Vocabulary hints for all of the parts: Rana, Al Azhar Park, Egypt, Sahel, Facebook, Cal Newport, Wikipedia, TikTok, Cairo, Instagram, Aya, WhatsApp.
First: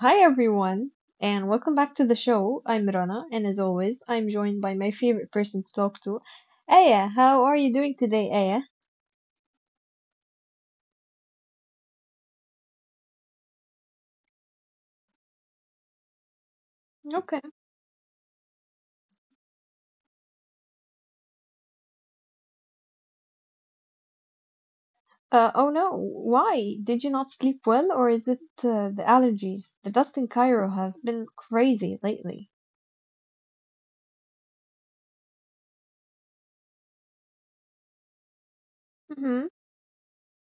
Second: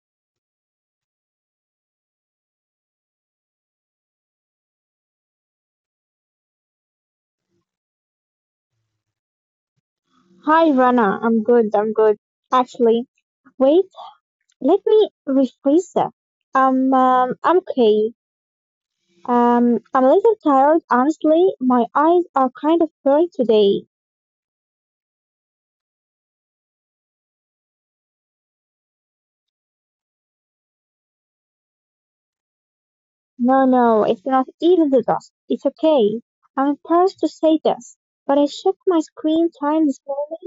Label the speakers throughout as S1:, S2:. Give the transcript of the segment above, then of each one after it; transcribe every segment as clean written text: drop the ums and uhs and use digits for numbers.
S1: hi everyone, and welcome back to the show. I'm Rana, and as always, I'm joined by my favorite person to talk to, Aya. How are you doing today, Aya?
S2: Hi, Rana. I'm good. I'm good. Actually, wait. Let me rephrase that. i um,
S1: Okay.
S2: I'm okay. Um, I'm a little tired. Honestly, my eyes are kind of blurry today.
S1: Oh no, why? Did you not sleep well, or is it the allergies? The dust in Cairo has been crazy lately.
S2: No, no, it's not even the dust. It's okay. I'm embarrassed to say this, but I checked my
S1: Mm-hmm.
S2: screen time this morning.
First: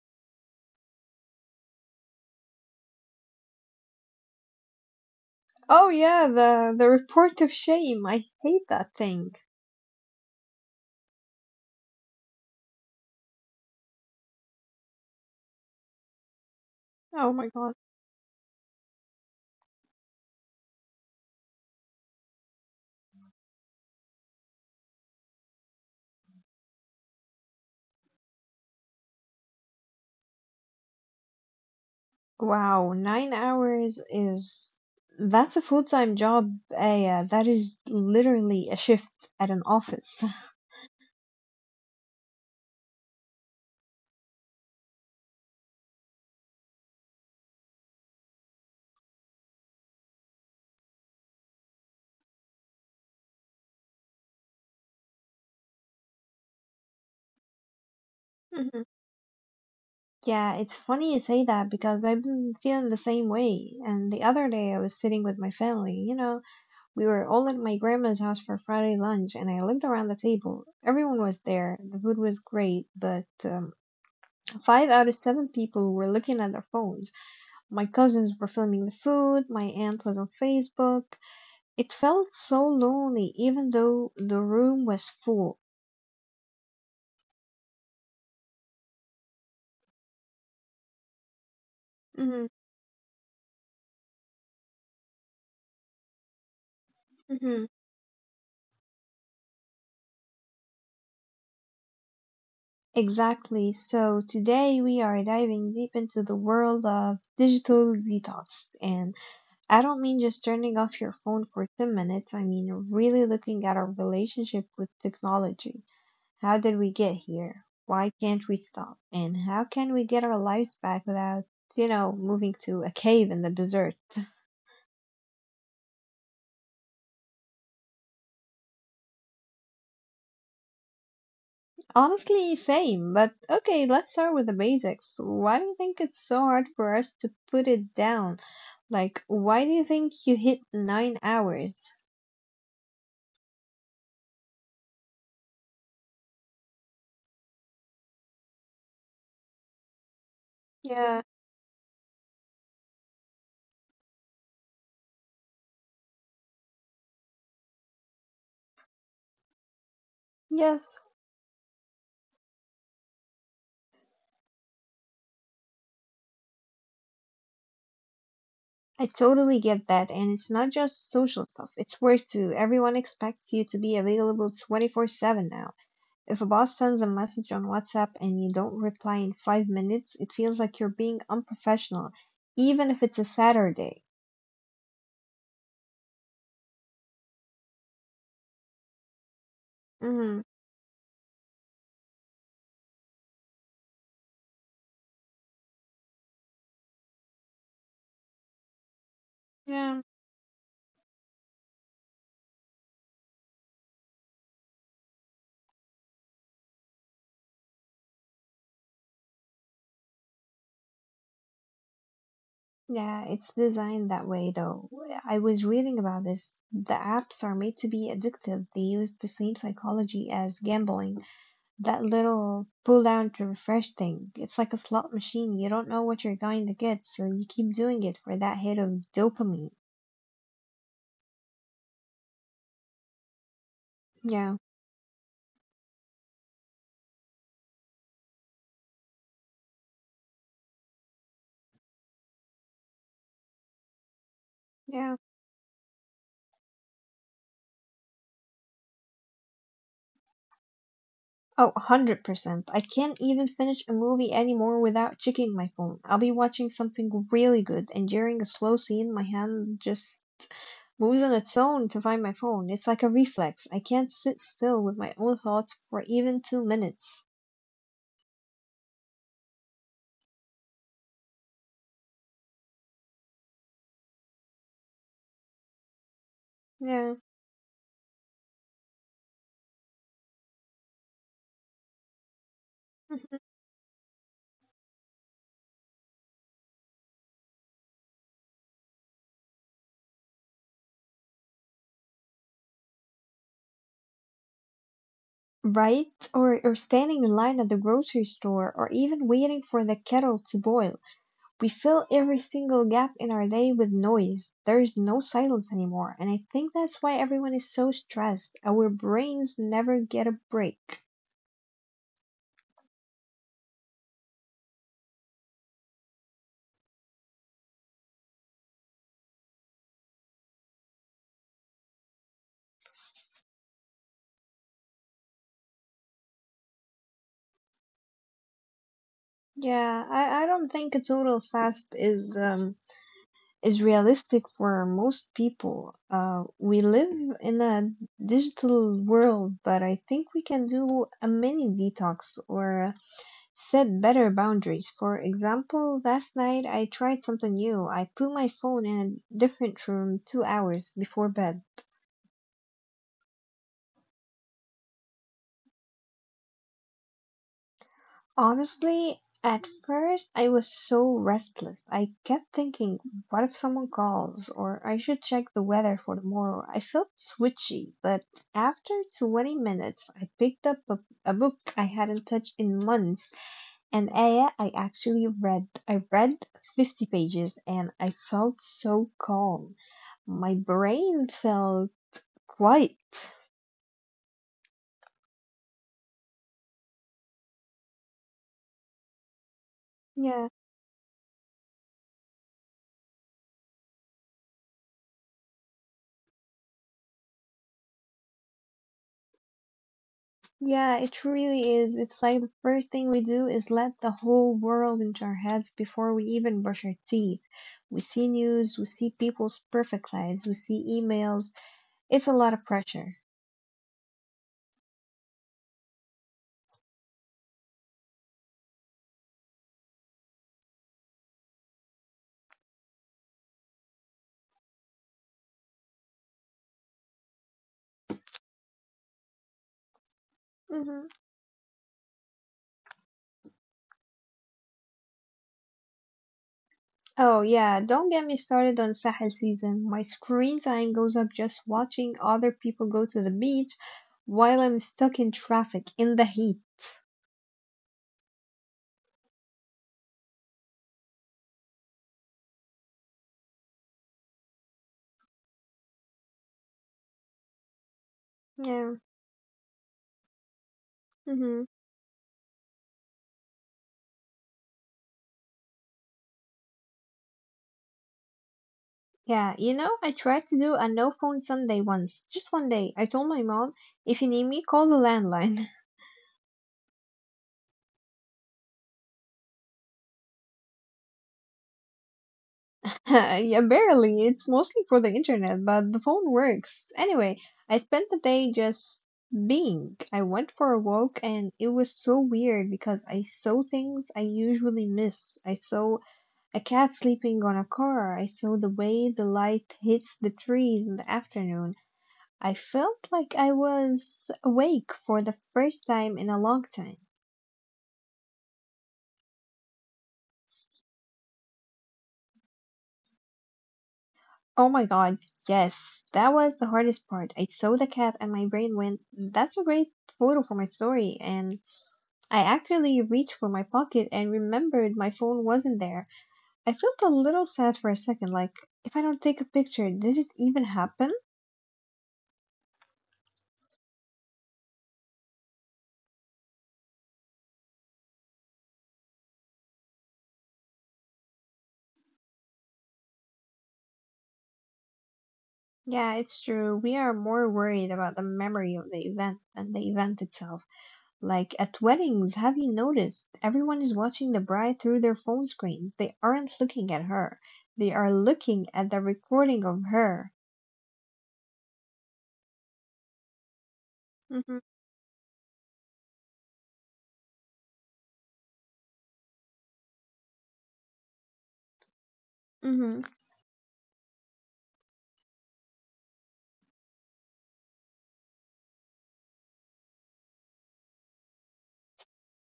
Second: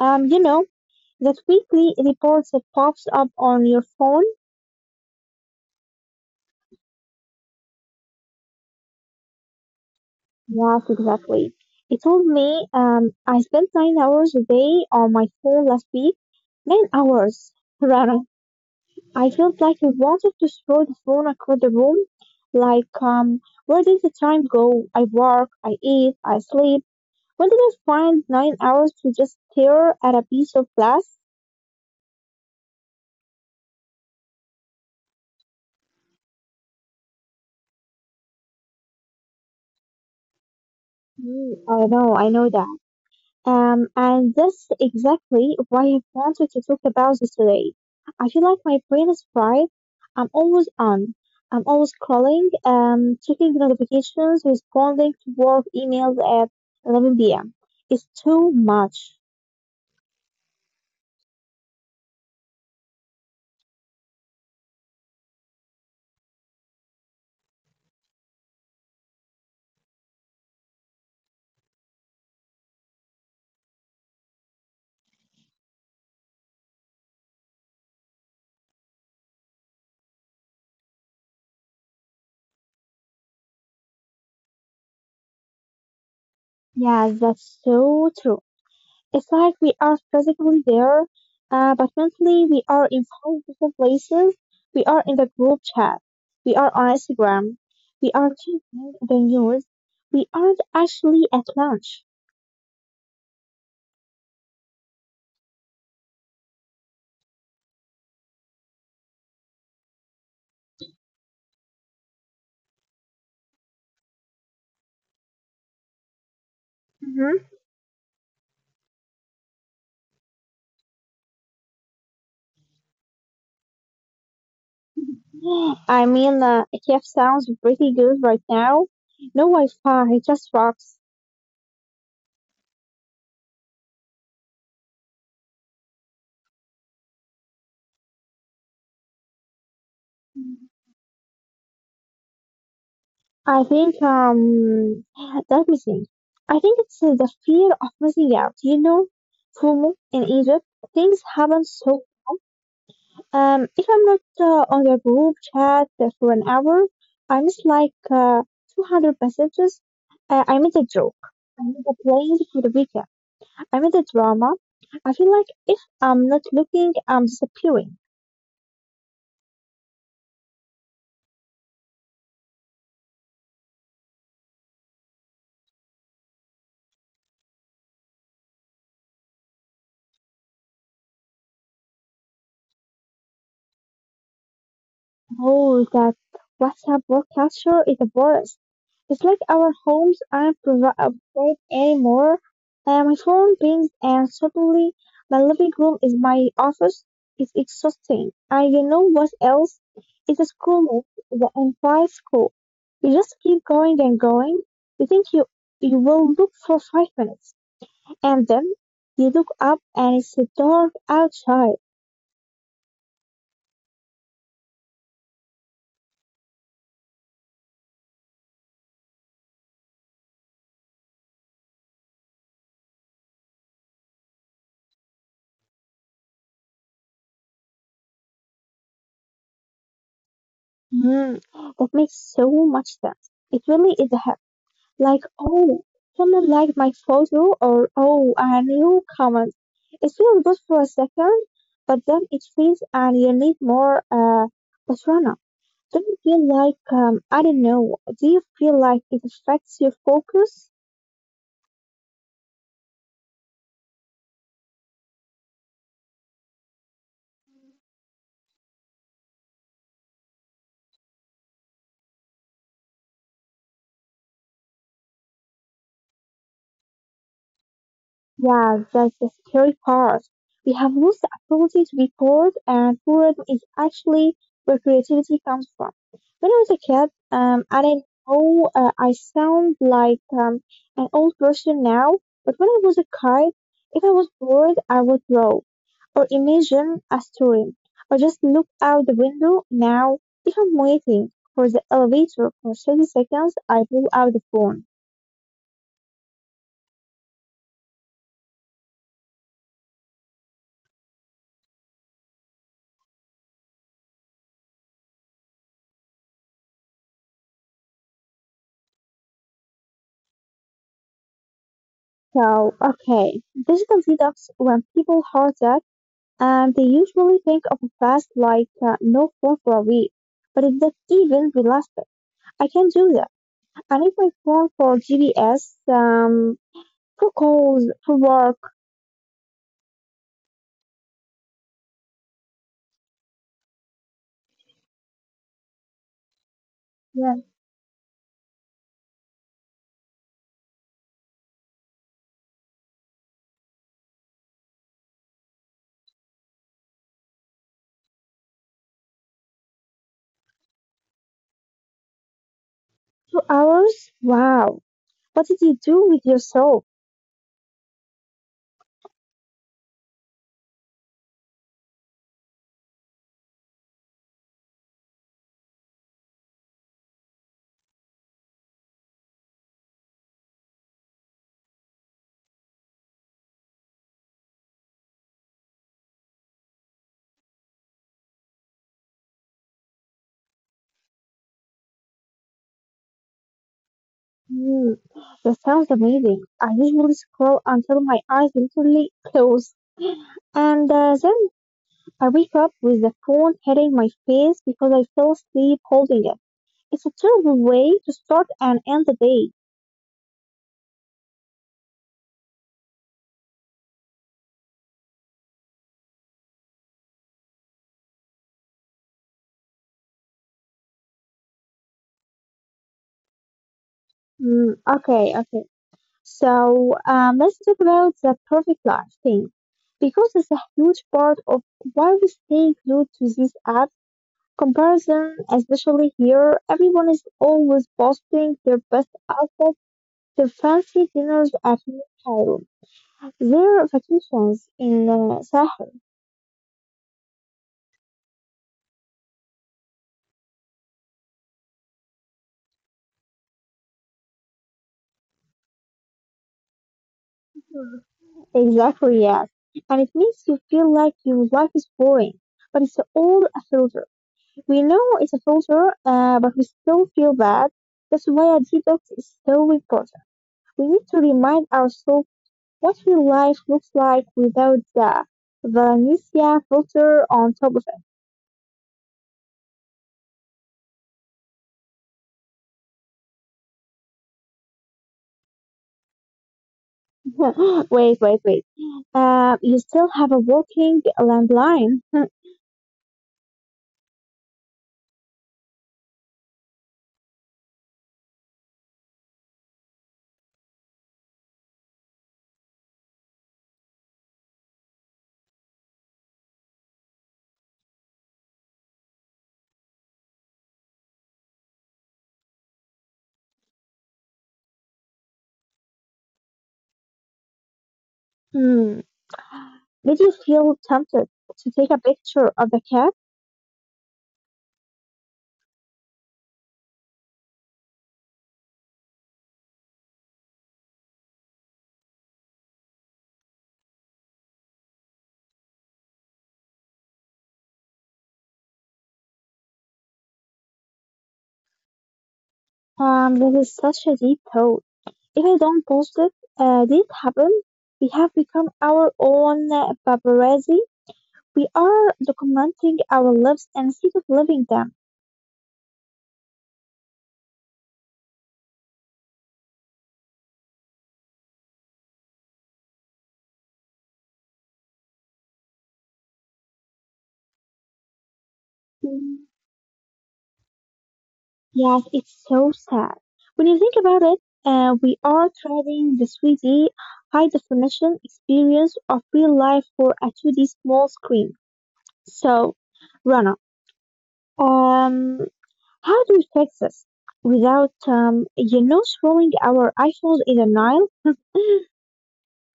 S2: You know that weekly report that pops up on your phone?
S1: Oh yeah, the report of shame. I hate that thing.
S2: Yes, exactly. He told me I spent 9 hours a day on my phone last week. Nine
S1: Oh my
S2: hours,
S1: god.
S2: Rana. I felt like I wanted to throw the phone across the room. Like, where did the time go? I work, I eat, I sleep. When did I find 9 hours to just stare at a piece of glass?
S1: Wow, 9 hours is that's a full-time job, Aya. That is literally a shift at an office.
S2: Mm, I know that. And that's exactly why I wanted to talk about this today. I feel like my brain is fried. I'm always on. I'm always calling, checking notifications, responding to work emails at 11 p.m. It's too
S1: Mhm.
S2: much.
S1: Yeah, it's funny you say that because I've been feeling the same way. And the other day I was sitting with my family, you know, we were all at my grandma's house for Friday lunch, and I looked around the table. Everyone was there. The food was great, but five out of seven people were looking at their phones. My cousins were filming the food. My aunt was on Facebook. It felt so lonely, even though the room was full.
S2: Yeah, that's so true. It's like we are physically there, but mentally
S1: Hmm
S2: we are in five different places. We are in the group chat. We are on Instagram.
S1: hmm
S2: We are checking the news. We aren't actually at lunch.
S1: Exactly. So today we are diving deep into the world of digital detox, and I don't mean just turning off your phone for 10 minutes. I mean really looking at our relationship with technology. How did we get
S2: hmm
S1: here? Why can't we stop? And how can we get our lives back without, moving to a cave in the desert?
S2: I mean, ETF sounds pretty good right now. No Wi-Fi, just rocks.
S1: Honestly, same, but okay, let's start with the basics. Why do you think it's so hard for us to put it down? Like, why do you think you hit 9 hours?
S2: I think, let me think. I think it's the fear of missing out, you know? FOMO in Egypt, things
S1: Yeah.
S2: happen so. If I'm not on the group chat for an hour, I miss like 200 messages. I miss a
S1: Yes.
S2: joke. I miss a plans for the weekend. I miss a drama. I feel like if I'm not looking, I'm disappearing.
S1: I totally get that, and it's not just social stuff, it's work too. Everyone expects you to be available 24/7 now. If a boss sends a message on WhatsApp and you don't reply in 5 minutes, it feels like you're being unprofessional, even if it's a Saturday.
S2: Oh, that WhatsApp work culture is the worst. It's like our homes
S1: Hmm
S2: aren't private anymore. My phone pings and suddenly my living room is my office. It's exhausting. And you know what else?
S1: Yeah.
S2: It's a school mess, the entire school. You just keep going and going. You think you will look for 5 minutes. And then you look up and it's dark outside.
S1: Yeah, it's designed that way though. I was reading about this. The apps are made to be addictive. They use the same psychology as gambling. That little pull down to refresh thing. It's like a slot machine. You don't know what you're going to get, so you keep doing it for that hit of dopamine.
S2: Hmm, that makes so much sense. It really is a.
S1: Yeah,
S2: Like, oh, someone liked my photo, or oh, a new comment. It feels good for a second, but then it feels and you need more. But
S1: yeah.
S2: Rana, do you feel like, I don't know, do you feel like it affects your focus?
S1: Oh, 100%. I can't even finish a movie anymore without checking my phone. I'll be watching something really good, and during a slow scene, my hand just moves on its own to find my phone. It's like a reflex. I can't sit still with my own thoughts for even 2 minutes.
S2: Yeah, that's the scary part. We have lost the ability to be bored, and boredom is actually where creativity comes from. When I was a kid,
S1: Yeah.
S2: I didn't know I sound like an old person now, but when I was a kid, if I was bored, I would draw or imagine a story or just look out the window. Now, if I'm waiting for the elevator for 30 seconds, I pull out the phone.
S1: Right? Or standing in line at the grocery store, or even waiting for the kettle to boil. We fill every single gap in our day with noise. There is no silence anymore, and I think that's why everyone is so stressed. Our brains never get a break.
S2: So, okay, digital detox, when people hear that, they usually think of a fast like no phone for a week. But is that even realistic? I can do that. I need my phone for GPS, for calls, for work.
S1: Yeah, I don't think a total fast is realistic for most people. We live
S2: Yeah.
S1: in a digital world, but I think we can do a mini detox or set better boundaries. For example, last night I tried something new. I put my phone in a different room 2 hours before bed.
S2: 2 hours? Wow. What did you do with yourself?
S1: Honestly, at first I was so restless. I kept thinking, what if someone calls? Or I should check the weather for tomorrow. I felt switchy, but after 20 minutes, I picked up a book I hadn't touched in months. And ayah, I actually read. I read 50 pages and I felt so calm. My brain felt quite.
S2: Hmm. That sounds amazing. I usually scroll until my eyes literally close.
S1: Yeah,
S2: And then I wake up with the phone hitting my face because I fell asleep holding it. It's a terrible way to start and end the day.
S1: yeah, it really is. It's like the first thing we do is let the whole world into our heads before we even brush our teeth. We see news, we see people's perfect lives, we see emails. It's a lot of pressure.
S2: Mm, okay, okay. So let's talk about the perfect life thing because it's a huge part of why we stay glued to these apps. Comparison, especially here, everyone is always posting their best outfit, their fancy
S1: Hmm
S2: dinners at noon time, their vacations in Sahel.
S1: Oh, yeah, don't get me started on Sahel season. My screen time goes up just watching other people go to the beach while I'm stuck in traffic in the heat.
S2: Exactly, yes. And it makes you feel like your life is boring. But it's all a filter. We know it's a filter, but we still feel bad. That's why a detox
S1: Yeah.
S2: is so important. We need to remind
S1: hmm
S2: ourselves what real life looks like without the Valencia filter on top of
S1: Yeah, you know, I tried to do a no phone Sunday once. Just one day. I told my mom, if you need me, call the landline.
S2: it. Wait, wait, wait. You still have a working landline.
S1: Yeah, barely. It's mostly for the internet, but the phone works. Anyway, I spent the day just being. I went for a walk and it was so weird because I saw things I usually miss. I saw a cat sleeping on a car. I saw the way the light hits the trees in the afternoon. I felt like I was awake for the first time in a long time.
S2: Hmm. Did you feel tempted to take a picture of the cat?
S1: Oh my god, yes, that was the hardest part. I saw the cat and my brain went, that's a great photo for my story. And I actually reached for my pocket and remembered my phone wasn't there. I felt a little sad for a second, like, if I don't take a picture, did it even happen?
S2: This is such a deep thought. If we don't post it, this happen, we have become our own paparazzi. We are documenting our lives instead of living them.
S1: Yeah, it's true. We are more worried about the memory of the event than the event itself. Like at weddings, have you noticed everyone is watching the bride through their phone screens? They aren't looking at her. They are looking at the
S2: Mm.
S1: recording of her.
S2: Yes, it's so sad. When you think about it,
S1: Hmm
S2: we are trading the 3D high definition experience of real life for a 2D small screen. So,
S1: hmm
S2: Rana, um, how do we fix this without, throwing our iPhones in the Nile?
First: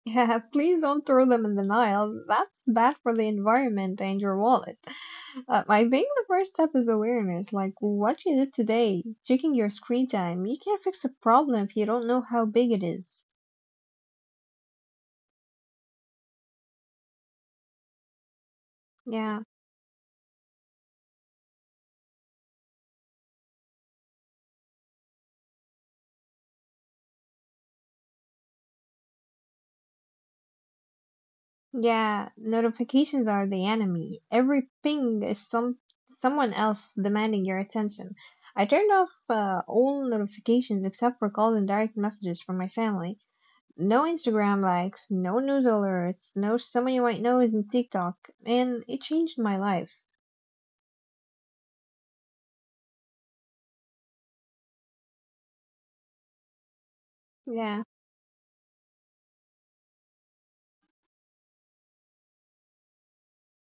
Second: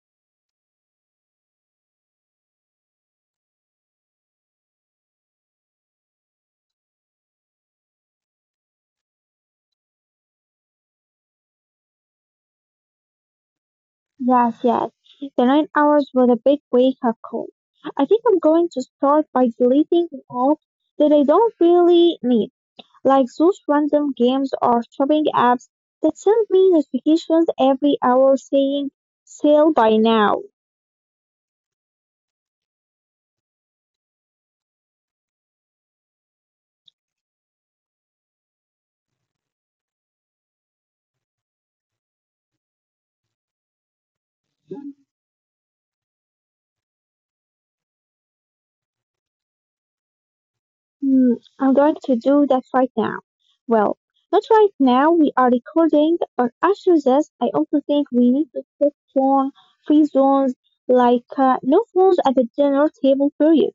S1: Yeah, please don't throw them in the Nile. That's bad for the environment and your wallet. I think the first step is awareness, like what you did today, checking your screen time. You can't fix a problem if you don't know how big it is.
S2: Yes, yes. The 9 hours was a big wake up call. I think I'm going to start
S1: Yeah.
S2: by deleting the apps that I don't really need, like those random games or shopping apps that send me notifications every hour saying sale by now.
S1: Yeah, notifications are the enemy. Every ping is someone else demanding your attention. I turned off all notifications except for calls and direct messages from my family. No Instagram likes, no news alerts, no someone you might know is in TikTok, and it changed my life.
S2: Hmm, I'm going to do that right now. Well, not right now, we are recording, but after this, I also
S1: Yeah.
S2: think we need to set phone free zones like no phones at the dinner table period.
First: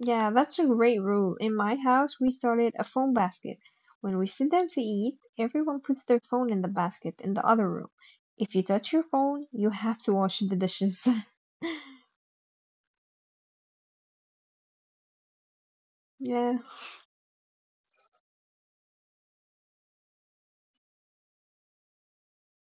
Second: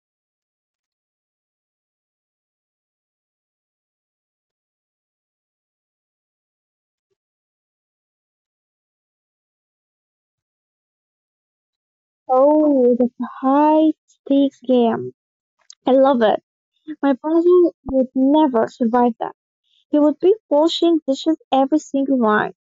S1: Yeah, that's a great rule. In my house, we started a phone basket. When we sit down to eat, everyone puts their phone in the basket in the other room. If you touch your phone, you have to wash the dishes.
S2: Oh, it's a high stakes game. I love it.
S1: Yeah.
S2: My brother would never survive that. He would be washing dishes every single night.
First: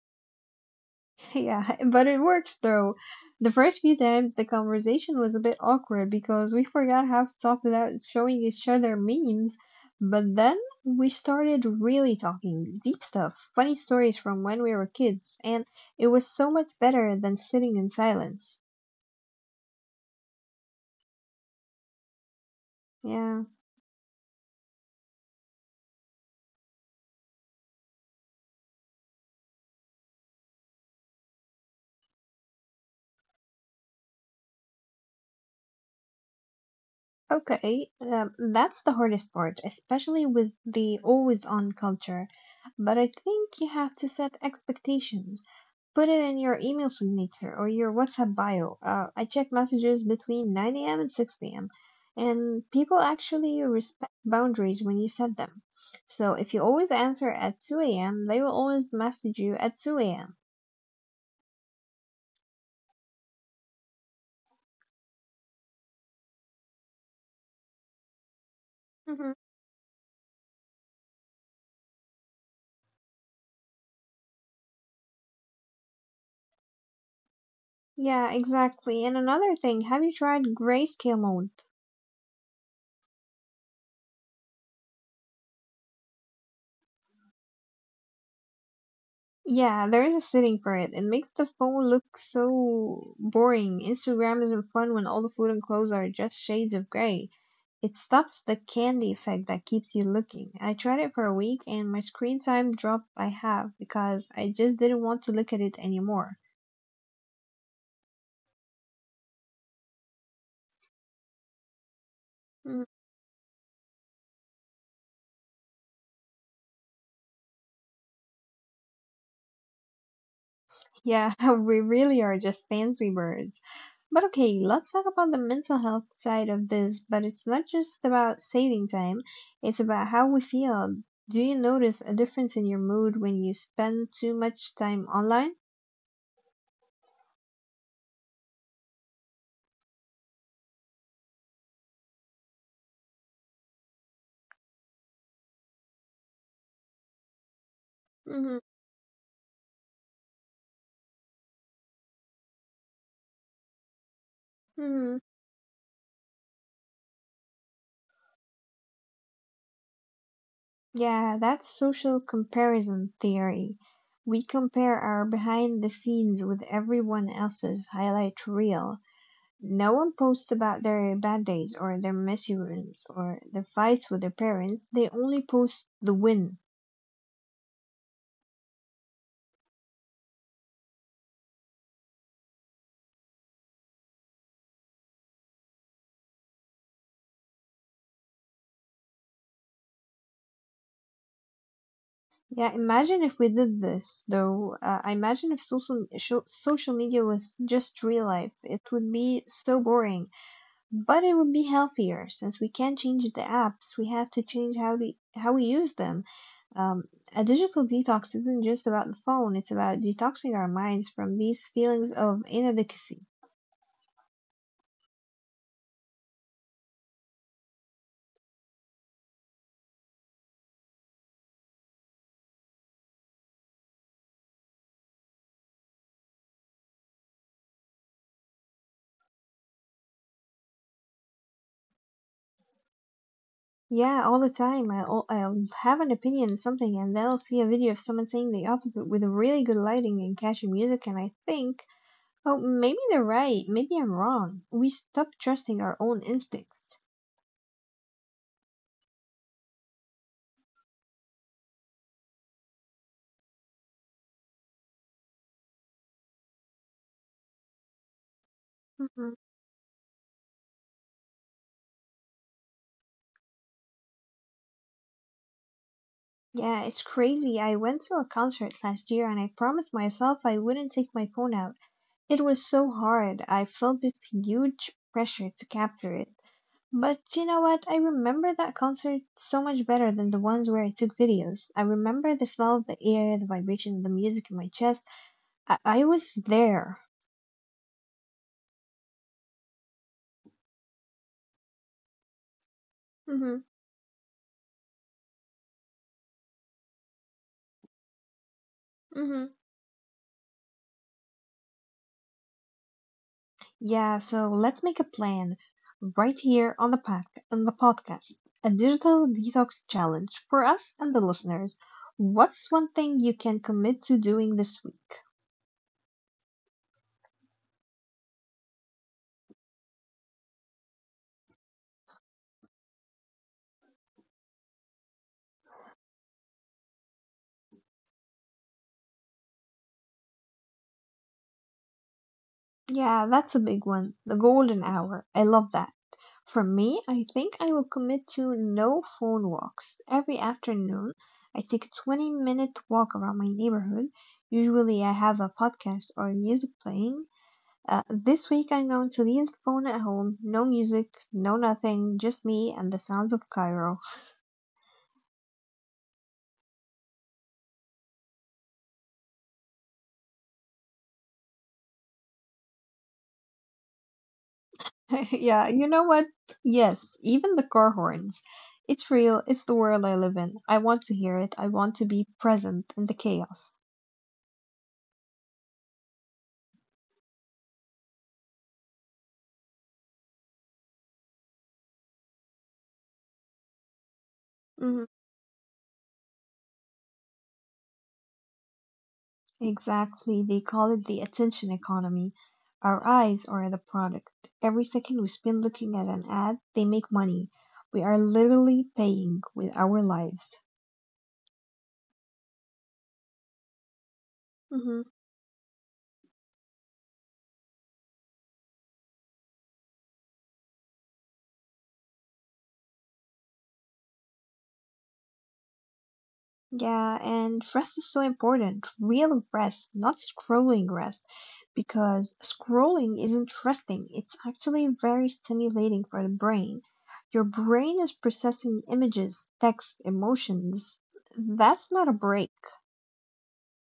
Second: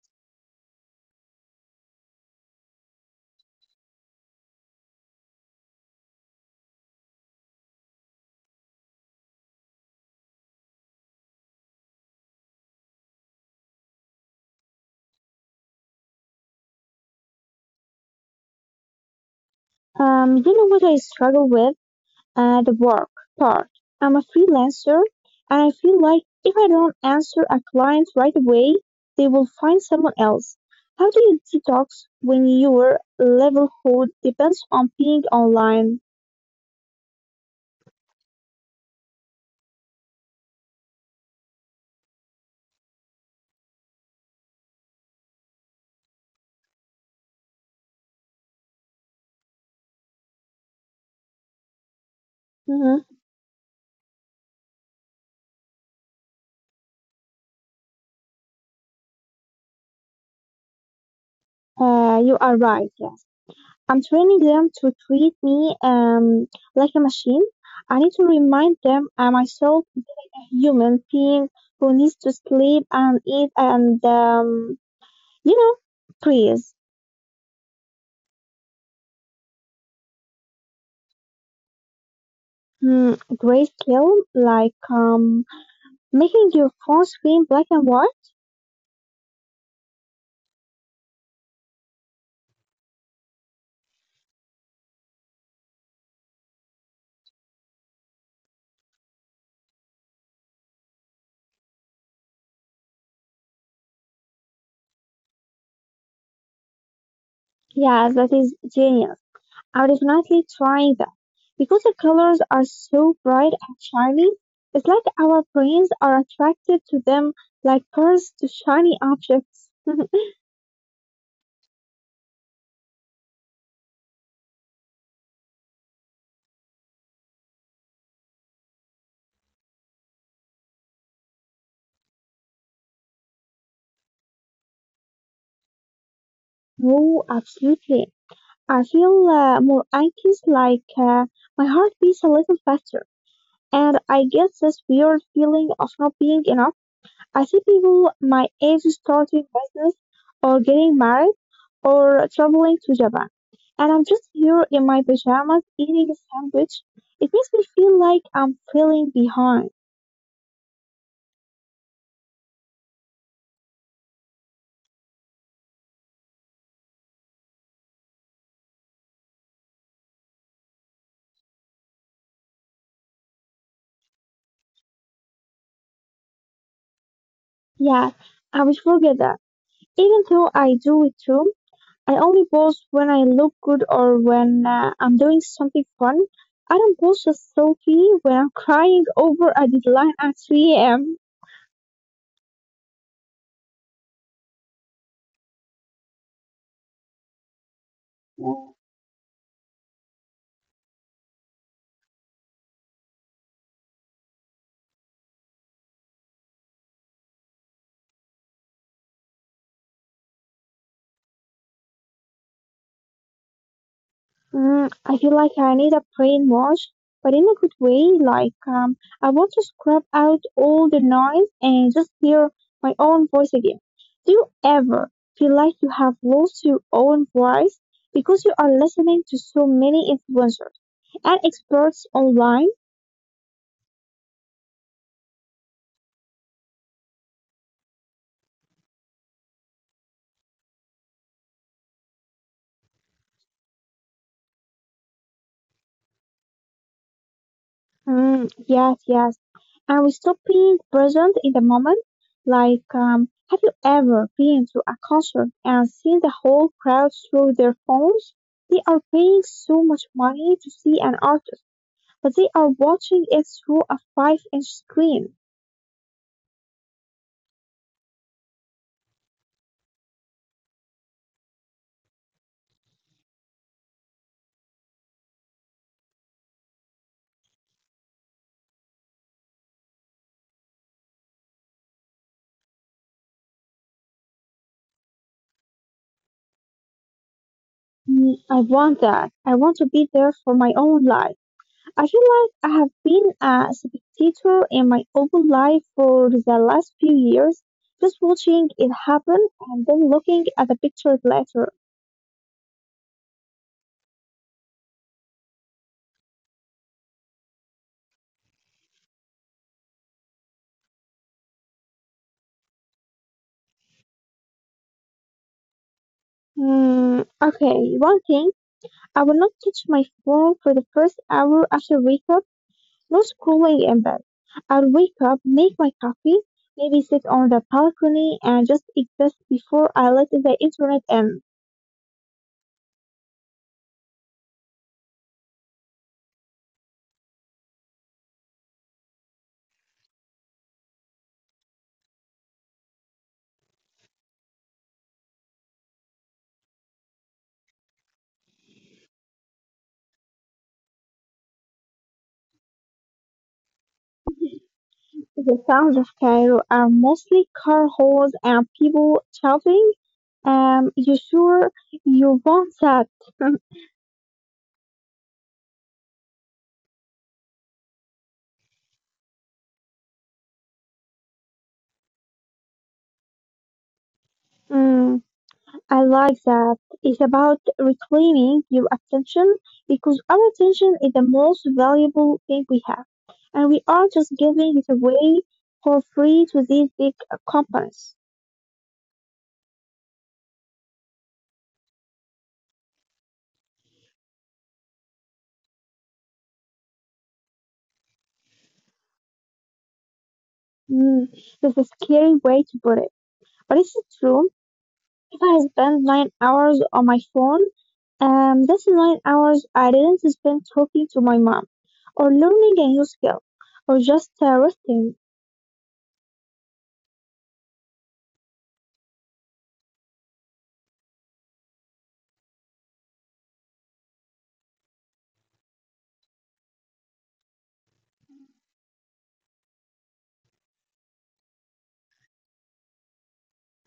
S1: Yeah, but it works though. The first few times the conversation was a bit awkward because we forgot how to talk without showing each other memes, but then we started really talking deep stuff, funny stories from when we were kids, and it was so much better than sitting in silence.
S2: You know what I struggle with? The work
S1: Yeah,
S2: part. I'm a freelancer and I feel like if I don't answer a client right away, they will find someone else. How do you detox when your level hood depends on being online?
S1: okay, that's the hardest part, especially with the always on culture, but I think you have to set expectations. Put it in your email signature or your WhatsApp bio. I check messages between 9 a.m. and 6 p.m. And people
S2: Mhm.
S1: actually respect boundaries when you set them. So if you always answer at 2 a.m., they will always message you at 2 a.m.
S2: You are right. I'm training them to treat me like a machine. I need to remind them I'm
S1: hmm
S2: myself am a human being who needs to sleep and eat and, you know, breathe.
S1: Yeah, exactly. And another thing, have you tried grayscale mode?
S2: Hmm, great skill, like making your phone screen black and white.
S1: Yeah, there is a setting for it. It makes the phone look so boring. Instagram isn't fun when all the food and clothes are just shades of gray. It stops the candy effect that keeps you looking. I tried it for a week and my screen time dropped by half because I just didn't want to look at it anymore.
S2: Yeah, that is genius. I'm definitely trying that. Because the colors are
S1: Mm,
S2: so bright and shiny, it's like our brains are attracted to them like cars to shiny objects.
S1: yeah, we really are just fancy birds. But okay, let's talk about the mental health side of this, but it's not just about saving time, it's about how we feel. Do you notice a difference in your mood when you spend too much time online?
S2: Oh, absolutely. I feel more anxious, like my heart beats a little faster, and I get this weird feeling of not being enough. I see people my age starting business or getting married or traveling to Japan, and I'm just here in my
S1: Hmm
S2: pajamas eating a sandwich. It makes me feel like I'm feeling behind.
S1: Yeah, that's social comparison theory. We compare our behind the scenes with everyone else's highlight reel. No one posts about their bad days or their mishaps or the fights with their parents. They only post the win.
S2: Yeah, I will forget that, even though I do it too. I only post when I look good or when I'm doing something fun. I don't post a selfie when I'm crying over a deadline at 3 a.m.
S1: Yeah, imagine if we did this, though. I imagine if social media was just real life, it would be so boring. But it would be healthier since we can't change the apps. We have to change how we use them. Um, a digital detox isn't just about the phone. It's about detoxing our minds from these feelings of inadequacy.
S2: Mm, I feel like I need a brain wash, but in a good way. Like, I want to scrub out all the noise and just hear my own voice again. Do you ever feel like you have lost your own voice because you are listening to so many influencers and experts online?
S1: Yeah, all the time. I'll have an opinion on something, and then I'll see a video of someone saying the opposite with really good lighting and catchy music, and I think, oh, maybe they're right. Maybe I'm wrong. We stop trusting our own instincts.
S2: Mm, yes, yes. And we stop being present in the moment. Like, have you ever been to a concert and seen the whole crowd through their phones? They are paying
S1: Hmm
S2: so much money to see an artist, but they are watching it through a 5-inch screen.
S1: Yeah, it's crazy. I went to a concert last year and I promised myself I wouldn't take my phone out. It was so hard. I felt this huge pressure to capture it. But you know what? I remember that concert so much better than the ones where I took videos. I remember the smell of the air, the vibration, the music in my chest. I was there.
S2: Mm, I want that. I want to be there for my own life. I feel like I have been a
S1: Hmm
S2: spectator in my own life for the last few years, just watching it happen
S1: hmm
S2: and then looking at the pictures later.
S1: Yeah, so let's make a plan right here on the pod on the podcast. A digital detox challenge for us and the listeners. What's one thing you can commit to doing this week?
S2: Hmm, okay, one thing, I will not touch my phone for the first hour after wake up, no scrolling in bed. I'll wake up, make my coffee, maybe sit on the balcony and just exist before I let the internet in.
S1: Yeah, that's a big one. The golden hour. I love that. For me, I think I will commit to no phone walks. Every afternoon, I take a 20-minute walk around my neighborhood. Usually, I have a podcast or music playing. This week I'm going to leave the phone at home. No music, no nothing, just me and the sounds of Cairo.
S2: The sounds of Cairo are mostly car horns and people shouting. You sure you want that?
S1: Yeah, you know what? Yes, even the car horns. It's real, it's the world I live in. I want to hear it, I want to be present in the chaos.
S2: Mm, I like that. It's about reclaiming your attention because our attention is the most valuable thing we have, and we are just giving it
S1: Hmm.
S2: away for free to these big companies.
S1: Exactly, they call it the attention economy. Our eyes are the product. Every second we spend looking at an ad, they make money. We are literally paying with our lives.
S2: Mm, that's a scary way to put it, but it's true.
S1: Mhm.
S2: If I spend 9 hours on my phone, that's 9 hours I didn't spend talking to my mom, or learning a new skill, or just resting.
S1: Yeah, and rest is so important. Real rest, not scrolling rest. Because scrolling isn't resting, it's actually very stimulating for the brain. Your brain is processing images, text, emotions. That's not a break.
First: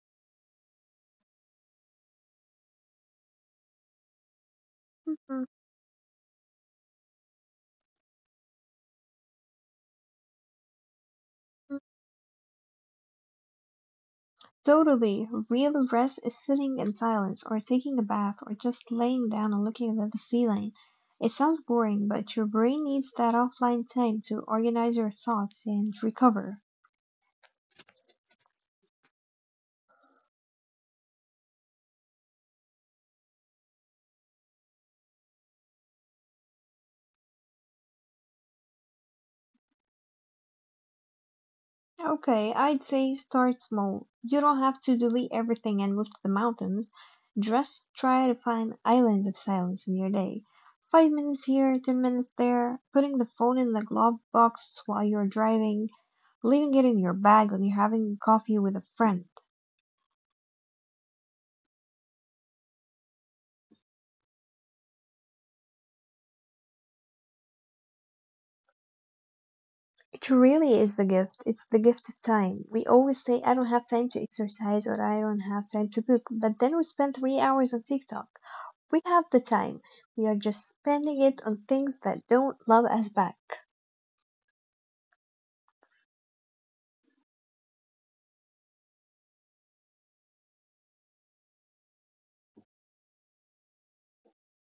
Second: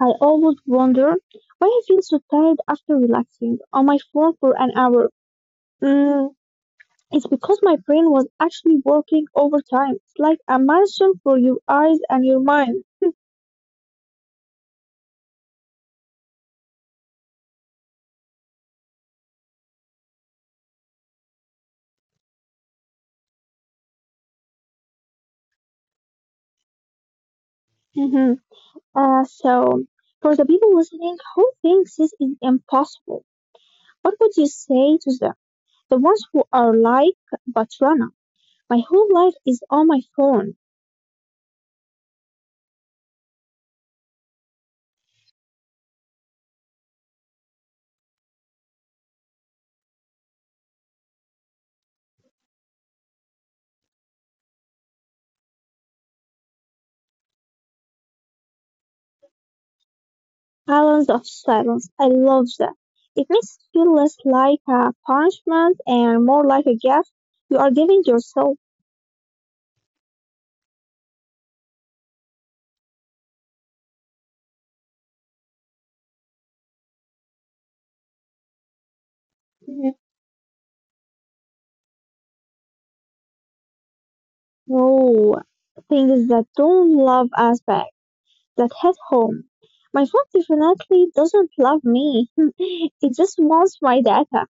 S2: I always wonder why I feel so tired after relaxing on my phone for an hour.
S1: Mhm.
S2: Mm, it's because my brain was actually working overtime. It's like a marathon for your
S1: Mhm.
S2: eyes and your mind.
S1: Totally. Real rest is sitting in silence, or taking a bath, or just laying down and looking at the ceiling. It sounds boring, but your brain needs that offline time to organize your thoughts and recover.
S2: hmm so, for the people listening who thinks this is impossible, what would you say to them? The ones who are like Batrana, my whole life is on my phone.
S1: Okay, I'd say start small. You don't have to delete everything and move to the mountains. Just try to find islands of silence in your day. 5 minutes here, 10 minutes there, putting the phone in the glove box while you're driving, leaving it in your bag when you're having coffee with a friend.
S2: Islands of Silence, I love that. It makes it feel less like a punishment and more like a gift you are giving yourself.
S1: It really is the gift. It's the gift of time. We always say, I don't have time to exercise or I don't have time to cook, but then we spend 3 hours on TikTok. We have the time.
S2: Mhm.
S1: We are just spending it on things that don't love us back.
S2: No, things that don't love us back, that hit home. My phone definitely doesn't love me. It just wants my data.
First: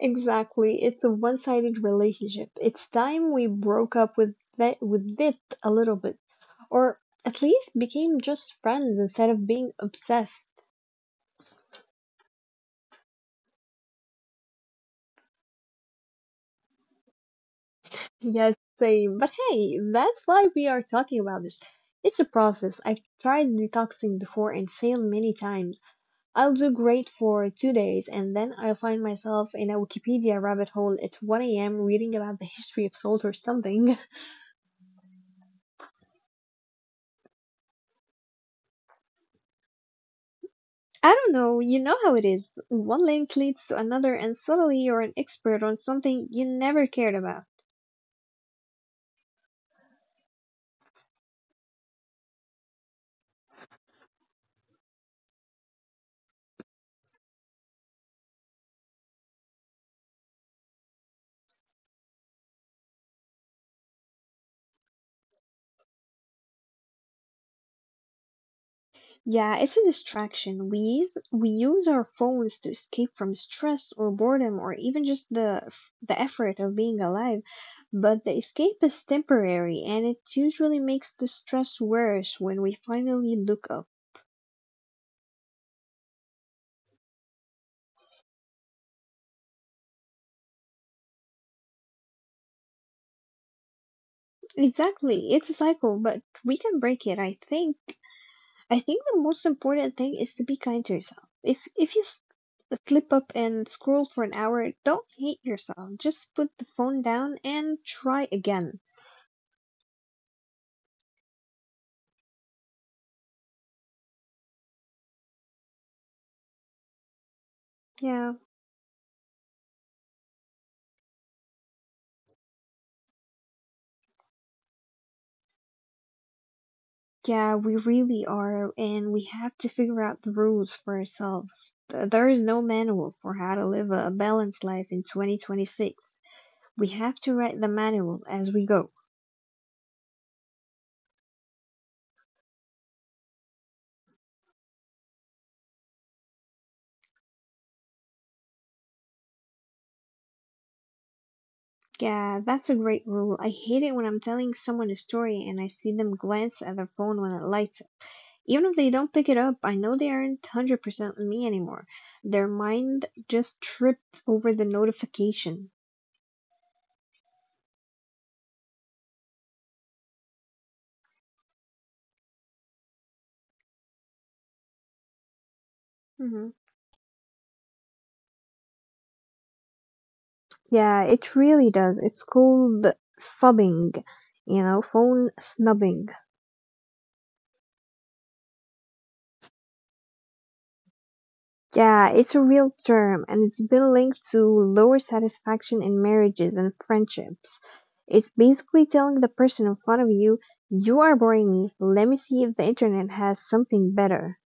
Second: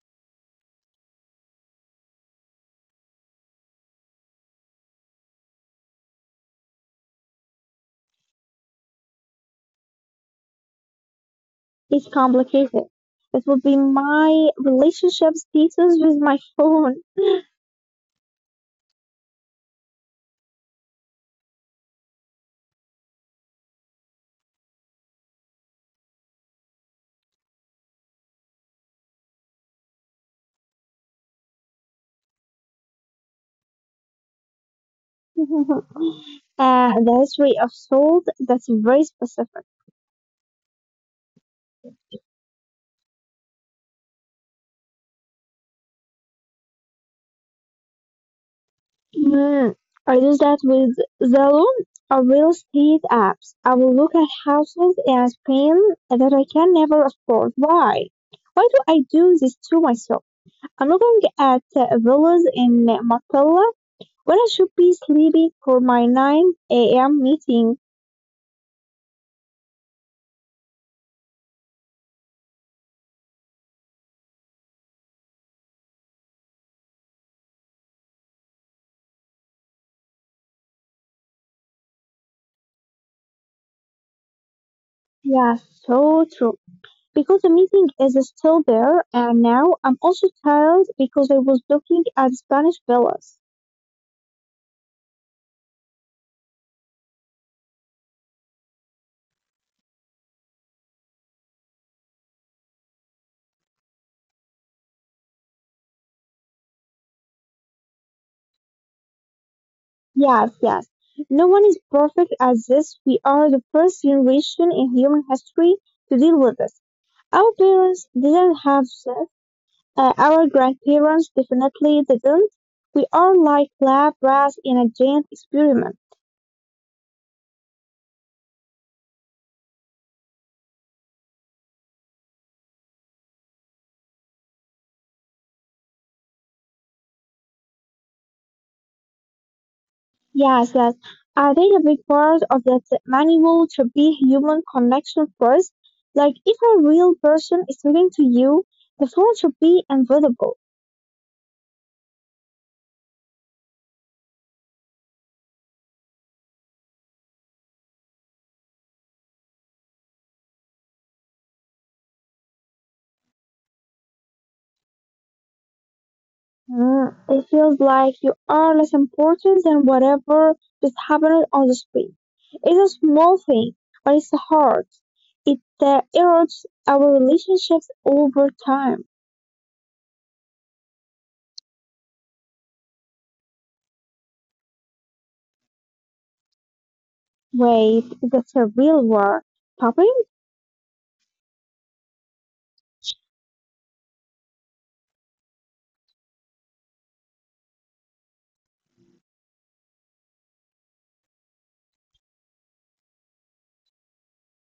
S1: Exactly. It's a one-sided relationship. It's time we broke up with that with it a little bit, or at least became just friends instead of being obsessed.
S2: It's complicated. It would be my relationship status with my phone.
S1: Yes, same. But hey, that's why we are talking about this. It's a process. I've tried detoxing before and failed many times. I'll do great for 2 days and then I'll find myself in a Wikipedia rabbit hole at 1 a.m. reading about the history of salt or something.
S2: That's way of sold. That's very specific.
S1: I don't know, you know how it is. One link leads to another, and suddenly you're an expert on something you never cared about.
S2: Mm, I do that with Zillow, a real estate app. I will look at houses in Spain that I can never afford. Why? Why do I do this to myself? I'm looking at villas in Marbella when I should be sleeping for my 9 a.m. meeting.
S1: Yeah, it's a distraction. We use our phones to escape from stress or boredom or even just the effort of being alive. But the escape is temporary and it usually makes the stress worse when we finally look up.
S2: Yeah, so true. Because the meeting is still there, and now I'm also tired because I was looking at Spanish villas.
S1: Exactly. It's a cycle, but we can break it. I think the most important thing is to be kind to yourself. If you slip up and scroll for an hour, don't hate yourself. Just put the phone down and try again.
S2: Yes, yes. No one is perfect at this. We are the first generation in human history to deal with this. Our parents
S1: Yeah.
S2: didn't have this. Our grandparents definitely didn't. We are like lab rats in a giant experiment.
S1: Yeah, we really are, and we have to figure out the rules for ourselves. There is no manual for how to live a balanced life in 2026. We have to write the manual as we go.
S2: Yes, yes. I think a big part of that manual should be human connection first. Like if a real person is talking to you, the phone should be invisible.
S1: Yeah, that's a great rule. I hate it when I'm telling someone a story and I see them glance at their phone when it lights up. Even if they don't pick it up, I know they aren't 100% me anymore. Their mind just tripped over the notification.
S2: Mm, it feels like you are less important than whatever just happened on the street. It's a small thing, but it's hard. It erodes
S1: Mhm.
S2: our relationships over time.
S1: Yeah, it really does. It's called fubbing, you know, phone snubbing.
S2: Wait, is that a real word? Popping?
S1: Yeah, it's a real term and it's been linked to lower satisfaction in marriages and friendships. It's basically telling the person in front of you, you are boring me, let me see if the internet has something better.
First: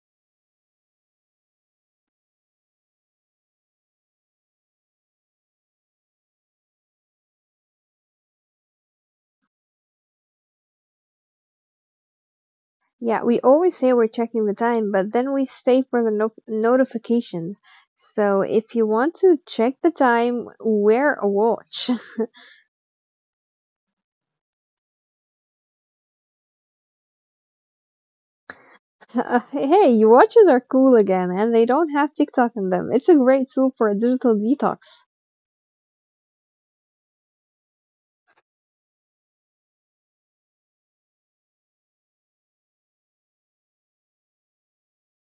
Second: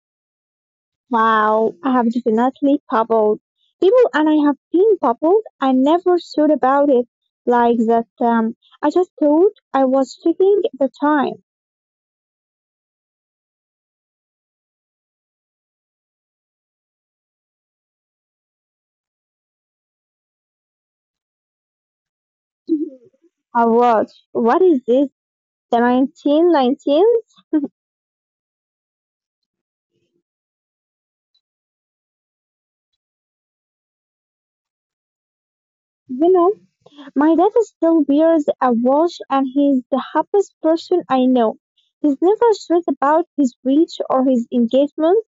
S2: Wow, I have definitely bubbled. People and I have been bubbled. I never thought about it like that. I just thought I was taking the time.
S1: Yeah, we always say we're checking the time, but then we stay for the notifications. So if you want to check the time, wear a watch.
S2: I was. What is this? The 1919?
S1: Hey, your watches are cool again, and they don't have TikTok in them. It's a great tool for a digital detox.
S2: You know, my dad still wears a watch and he's the happiest person I know. He's never stressed about his reach or his engagement.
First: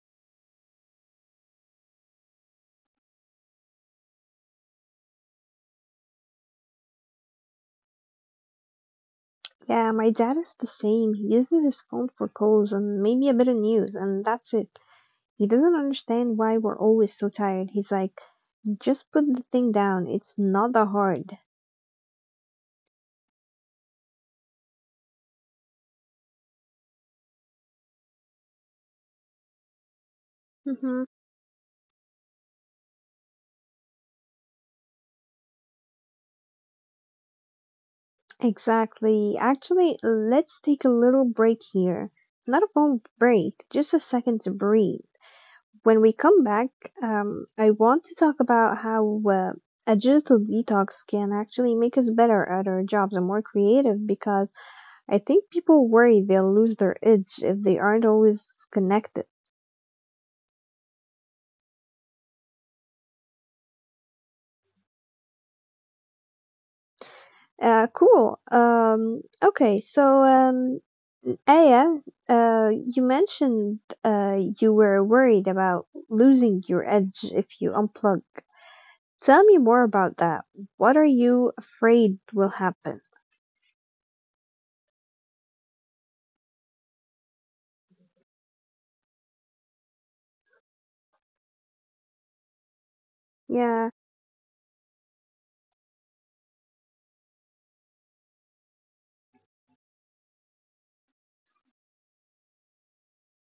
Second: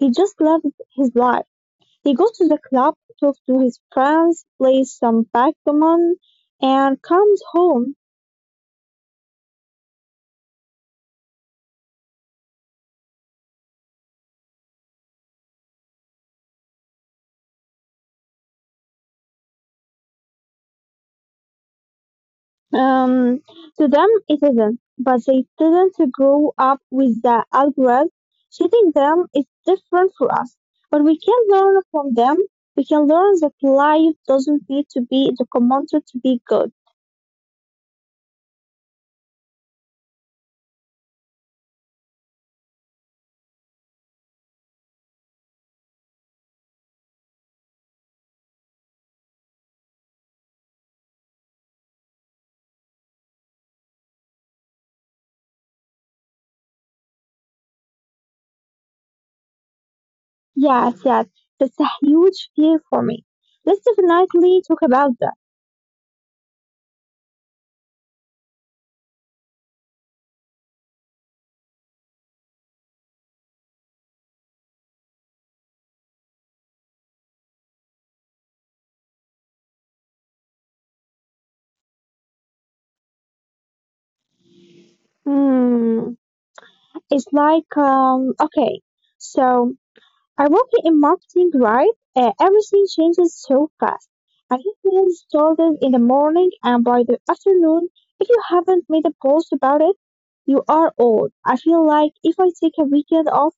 S2: He just loves his life. He goes to the club, talks to his friends, plays some backgammon, and comes home.
S1: Yeah, my dad is the same. He uses his phone for calls and maybe a bit of news, and that's it. He doesn't understand why we're always so tired. He's like, just put the thing down. It's not that hard.
S2: Um, to them, it isn't, but they didn't grow up with the algorithm. Treating them is different for us, but
S1: Hmm.
S2: we can learn from them. We can learn that life doesn't need to be documented to be good.
S1: Exactly. Actually, let's take a little break here. Not a phone break, just a second to breathe. When we come back, I want to talk about how a digital detox can actually make us better at our jobs and more creative because I think people worry they'll lose their edge if they aren't always connected.
S2: Yes, yes, that's a huge fear for me. Let's definitely talk about that.
S1: Cool. Okay, so, Aya, you mentioned you were worried about losing your edge if you unplug. Tell me more about that. What are you afraid will happen?
S2: Hmm, it's like, okay, so. I work in marketing, right? Everything changes so
S1: Yeah,
S2: fast. I get mails started in the morning, and by the afternoon, if you haven't made a post about it, you are old. I feel like if I take a weekend off,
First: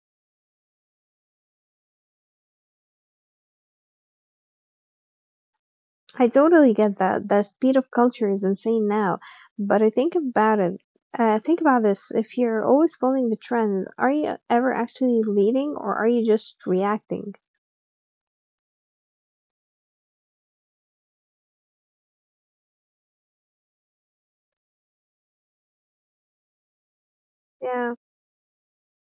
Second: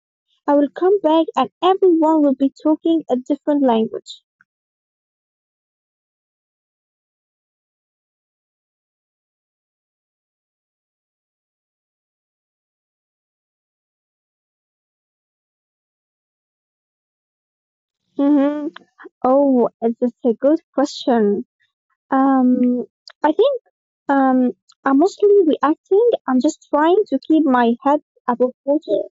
S2: I will come back and everyone will be talking a different language.
S1: I totally get that. The speed of culture is insane now. But I think about it. Think about this. If you're always following the trends, are you ever actually leading or are you just reacting?
S2: hmm Oh, that's a good question. Um, I think um, I'm mostly reacting. I'm just trying to keep my
S1: Yeah,
S2: head above water.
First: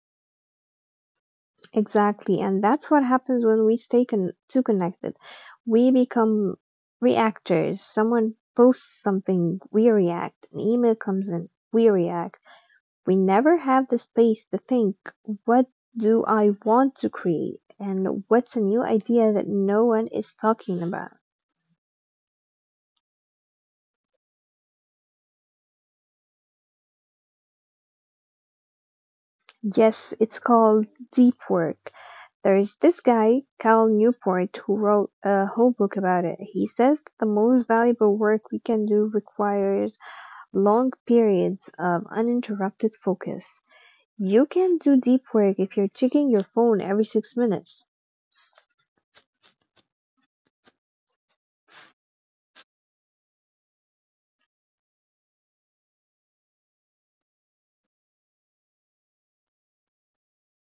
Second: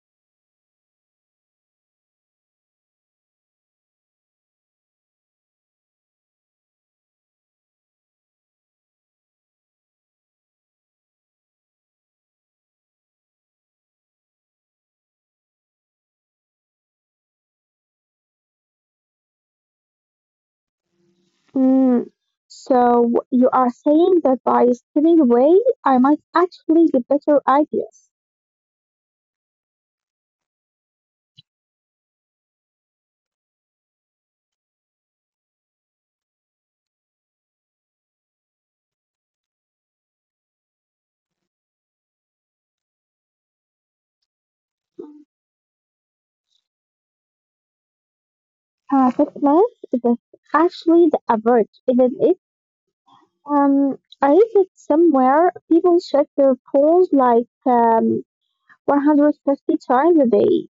S1: exactly. And that's what happens when we stay too connected. We become reactors. Someone posts something, we react. An email comes in, we react. We never have the space to think, what do I want to create? And what's a new idea that no one is talking about?
S2: Mm, so you are saying that by stepping away, I might actually get better ideas.
S1: Yes, it's called deep work. There's this guy, Cal Newport, who wrote a whole book about it. He says the most valuable work we can do requires long periods of uninterrupted focus. You can't do deep work if you're checking your phone every 6 minutes.
S2: Perfect math, that's actually the average, isn't it? I read it somewhere. People check their phones like 150 times a day.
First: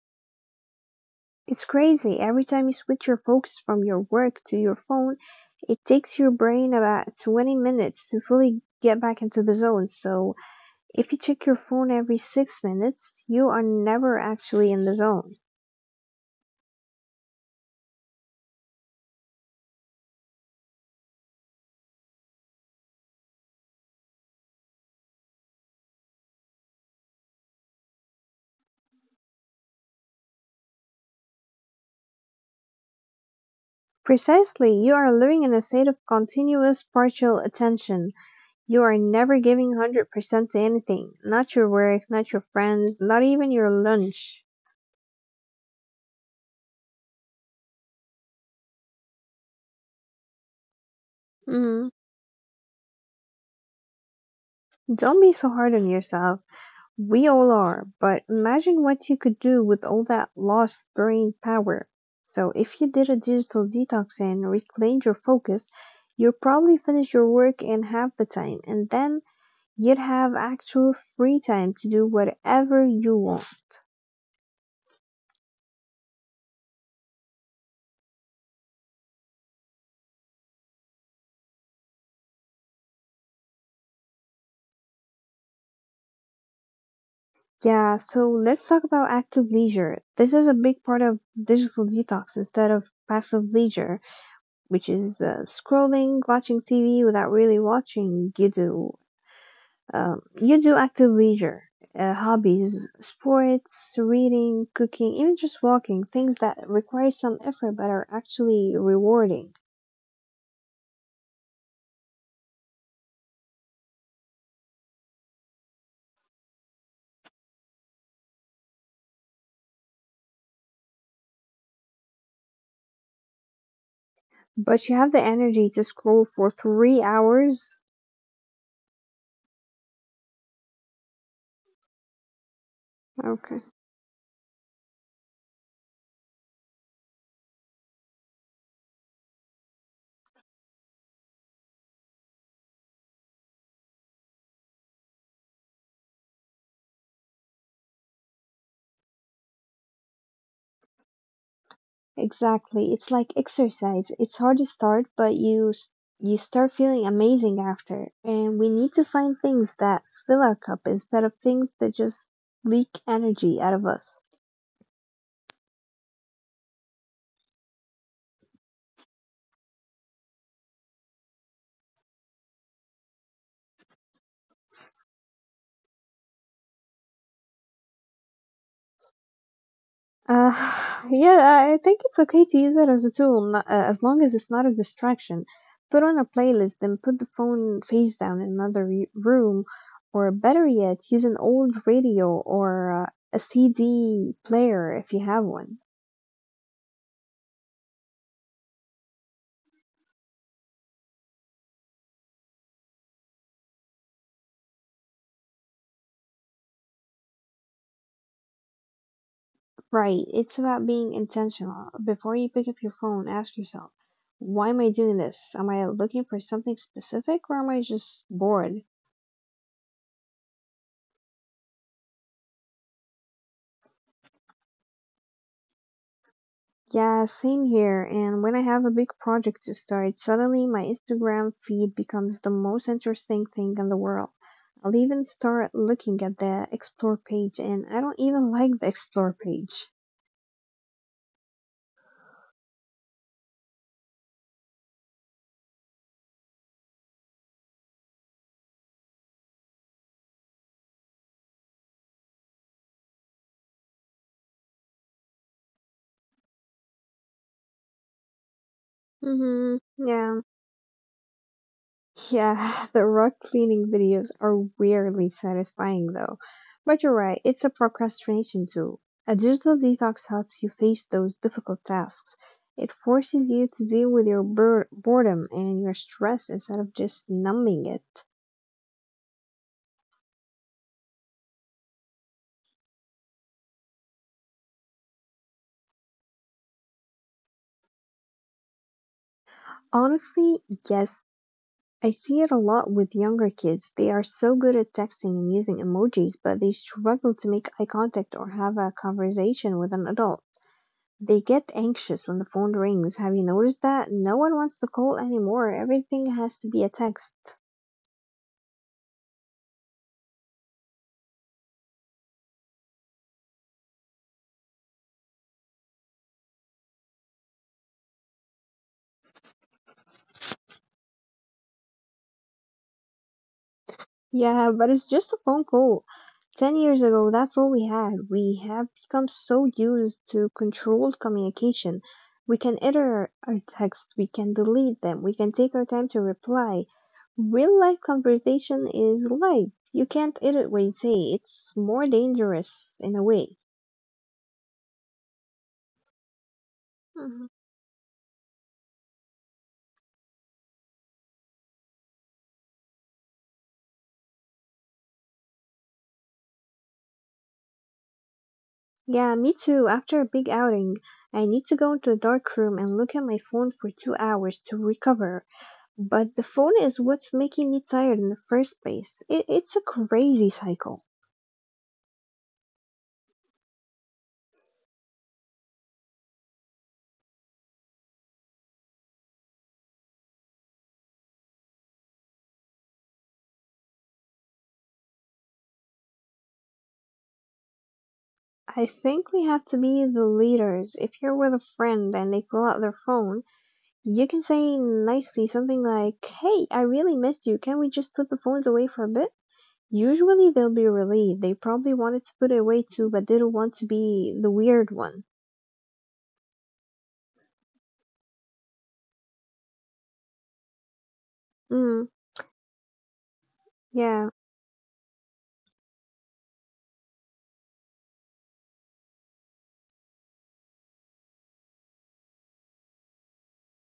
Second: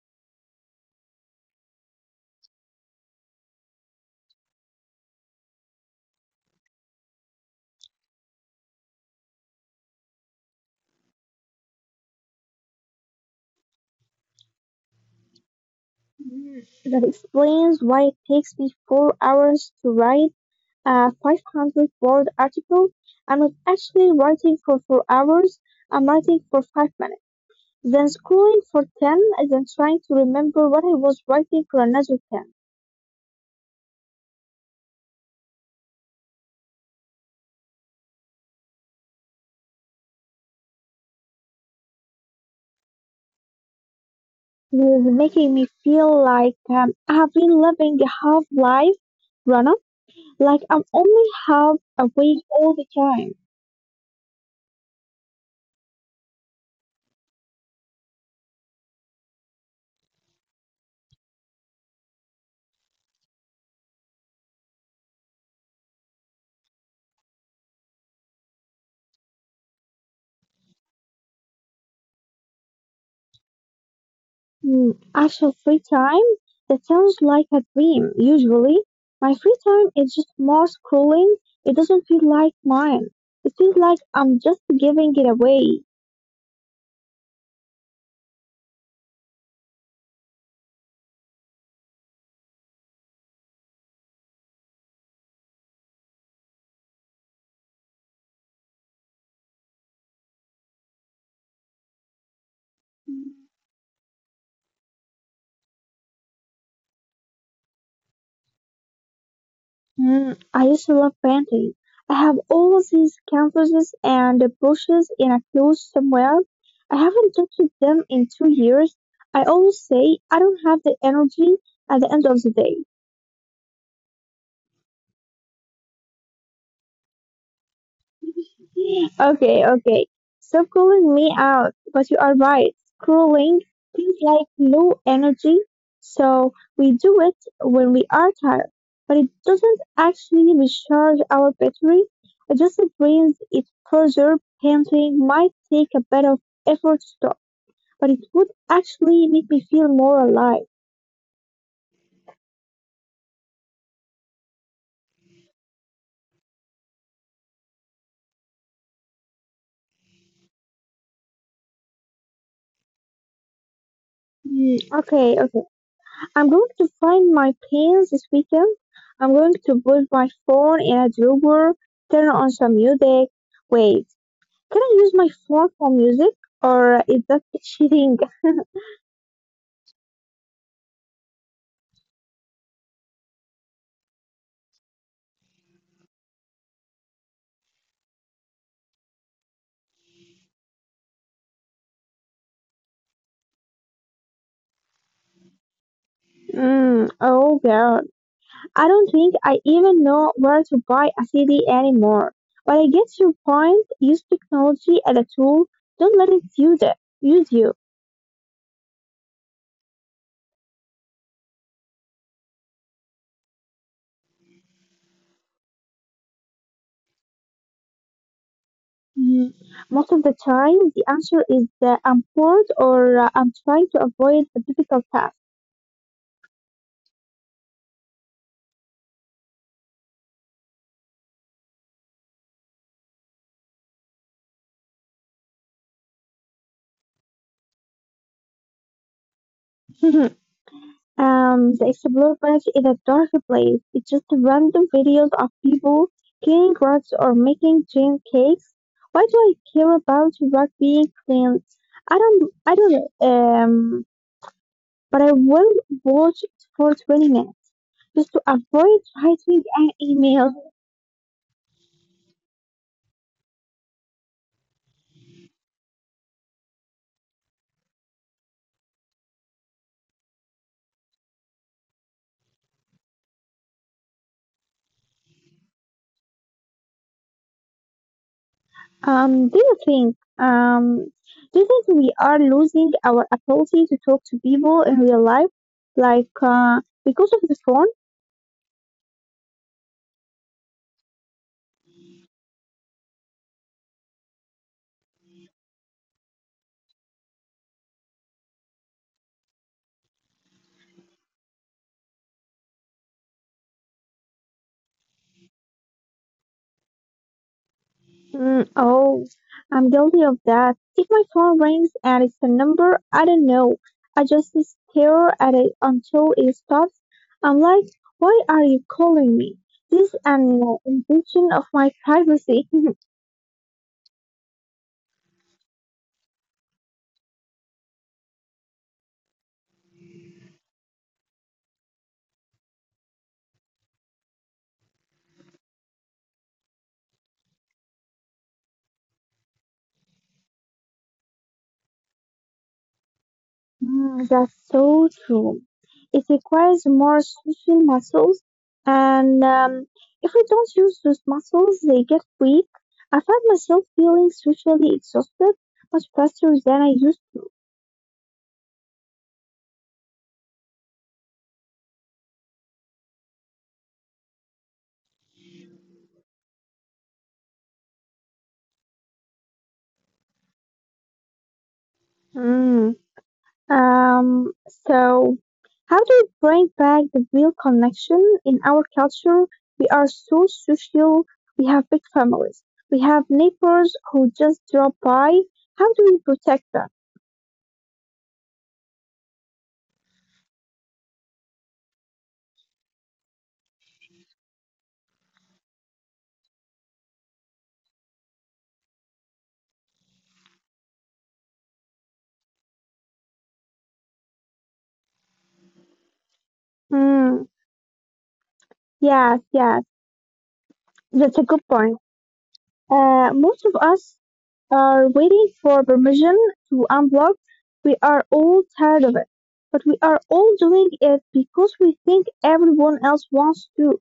S1: It's crazy, every time you switch your focus from your work to your phone, it takes your brain about 20 minutes to fully get back into the zone. So, if you check your phone every 6 minutes, you are never actually in the zone.
S2: Mm, that explains why it takes me 4 hours to write a 500 word article. I'm not actually writing for 4 hours. I'm writing for 5 minutes. Then scrolling for 10, then trying to remember what I was writing for another 10.
S1: Precisely, you are living in a state of continuous partial attention. You are never giving 100% to anything, not your work, not your friends, not even your lunch.
S2: It is making me feel like I have been living a half life, Rana, like I'm only half
S1: Mm,
S2: awake all the time.
S1: don't be so hard on yourself. We all are, but imagine what you could do with all that lost brain power. So if you did a digital detox and reclaimed your focus, you'd probably finish your work in half the time, and then you'd have actual free time to do whatever you want.
S2: Hmm, actual free time, that sounds like a dream, usually. My free time is just more scrolling. It doesn't feel like mine. It feels like I'm just giving it away.
S1: Yeah, so let's talk about active leisure. This is a big part of digital detox instead of passive leisure, which is scrolling, watching TV without really watching. You do active leisure, hobbies, sports, reading, cooking, even just walking, things that require some effort but are actually rewarding.
S2: Mm, I used to love painting. I have all these canvases and brushes in a closet somewhere. I haven't touched them in 2 years. I always say I don't have the energy at the end of the day.
S1: But you have the energy to scroll for 3 hours.
S2: Okay, okay. Stop calling me out, but you are right. Scrolling
S1: Okay.
S2: feels like low energy, so we do it when we are tired, but it doesn't actually recharge our battery. It just brings it further. Painting might take a bit of effort to stop, but it would actually make me feel more alive.
S1: Exactly. It's like exercise. It's hard to start, but you start feeling amazing after. And we need to find things that fill our cup instead of things that just leak energy out of us.
S2: Mm, okay, okay. I'm going to find my planes this weekend. I'm going to put my phone in a drawer, turn on some music. Wait, can I use my phone for music? Or is that cheating?
S1: Uh, yeah, I think it's okay to use it as a tool, not, as long as it's not a distraction. Put on a playlist, then put the phone face down in another room, or better yet, use an old radio or a CD player if you have one.
S2: Mm, oh god. I don't think I even know where to buy a CD anymore. But I get your point. Use technology as a tool. Don't let it. Use you.
S1: Right, it's about being intentional. Before you pick up your phone, ask yourself, why am I doing this? Am I looking for something specific or am I just bored?
S2: Mm, most of the time, the answer is that I'm bored or I'm trying to avoid a difficult task.
S1: Yeah, same here. And when I have a big project to start, suddenly my Instagram feed becomes the most interesting thing in the world. I'll even start looking at the explore page, and I don't even like the explore page.
S2: The Explore page is a dark place. It's just random videos of people cleaning rugs or making gin cakes. Why do I care about rug being cleaned? I don't, but I will watch it for 20 minutes just to avoid writing
S1: Mm-hmm.
S2: an
S1: Yeah.
S2: email.
S1: Yeah, the rug cleaning videos are weirdly satisfying though. But you're right, it's a procrastination tool. A digital detox helps you face those difficult tasks. It forces you to deal with your boredom and your stress instead of just numbing it.
S2: Um, do you think, um, do you think we are losing our ability to talk to people in real life? Like, because of the phone?
S1: Honestly, yes, I see it a lot with younger kids. They are so good at texting and using emojis, but they struggle to make eye contact or have a conversation with an adult. They get anxious when the phone rings. Have you noticed that? No one wants to call anymore. Everything has to be a text.
S2: Mm, oh, I'm guilty of that. If my phone rings and it's a number I don't know, I just stare at it until it stops. I'm like, why are you calling me? This is an invasion of my privacy.
S1: Yeah, but it's just a phone call. 10 years ago, that's all we had. We have become so used to controlled communication. We can edit our text, we can delete them, we can take our time to reply. Real life conversation is live. You can't edit what you say. It's more dangerous in a way.
S2: Mm, that's so true. It requires more social muscles, and if we don't use those muscles, they get weak. I find myself feeling socially exhausted much faster than I used
S1: Yeah, me too. After a big outing, I need to go into a dark room and look at my phone for 2 hours to recover. But the phone is what's making me tired in the first place. It's a crazy cycle.
S2: to. Mm. Um, so, how do we bring back the real connection in our culture? We are so social. We have big families. We have neighbors who just drop by. How do we protect them?
S1: I think we have to be the leaders. If you're with a friend and they pull out their phone, you can say nicely something like, "Hey, I really missed you. Can we just put the phones away for a bit?" Usually they'll be relieved. They probably wanted to put it away too, but didn't want to be the weird one.
S2: Mm, yes, yes, that's a good point.
S1: Mm,
S2: Most of us
S1: yeah.
S2: are waiting for permission to unblock. We are all tired of it, but we are all doing it because we think everyone else wants to.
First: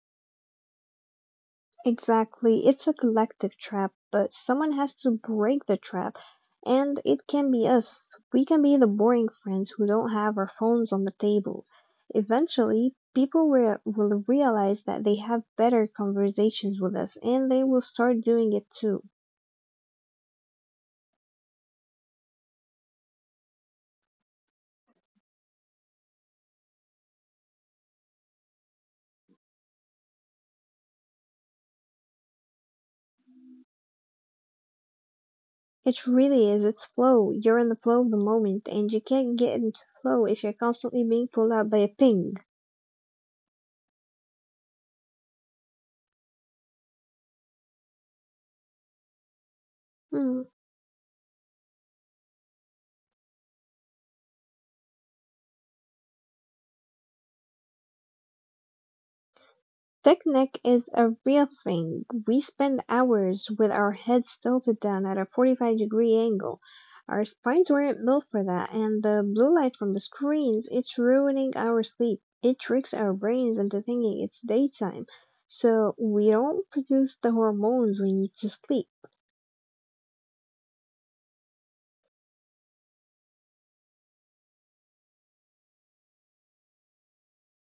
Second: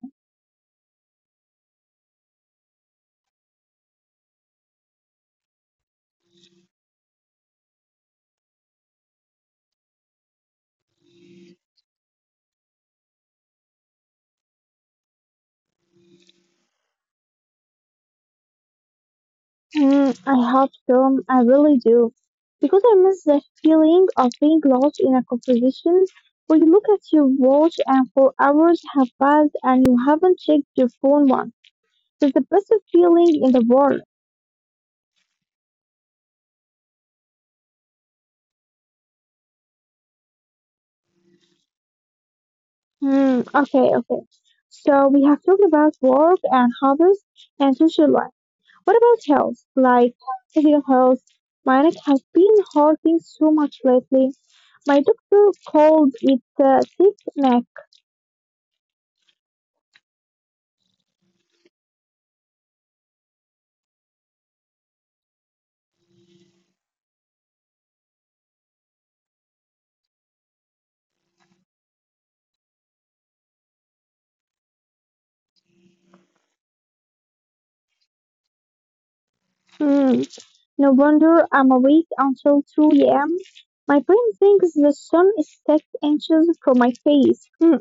S1: Exactly. It's a collective trap, but someone has to break the trap. And it can be us. We can be the boring friends who don't have our phones on the table. Eventually, people will realize that they have better conversations with us and they will start doing it too.
S2: Mm, I hope so. I really do. Because I miss that feeling of being lost in a composition where you look at your watch and 4 hours have passed and you haven't checked your phone once. It's the best feeling in the world.
S1: It really is. It's flow. You're in the flow of the moment, and you can't get into flow if you're constantly being pulled out by a ping.
S2: Hmm. Okay, okay. So we have talked about work and hobbies and social life. What about health? Like
S1: Hmm.
S2: physical health? Mine has been hurting so much lately. My doctor called it sick neck.
S1: Picnic is a real thing. We spend hours with our heads tilted down at a 45-degree angle. Our spines weren't built for that, and the blue light from the screens, it's ruining our sleep. It tricks our brains into thinking it's daytime, so we don't produce the hormones we need to sleep.
S2: No wonder I'm awake until 2 a.m. My brain thinks the sun is 6 inches from my face. Hmm.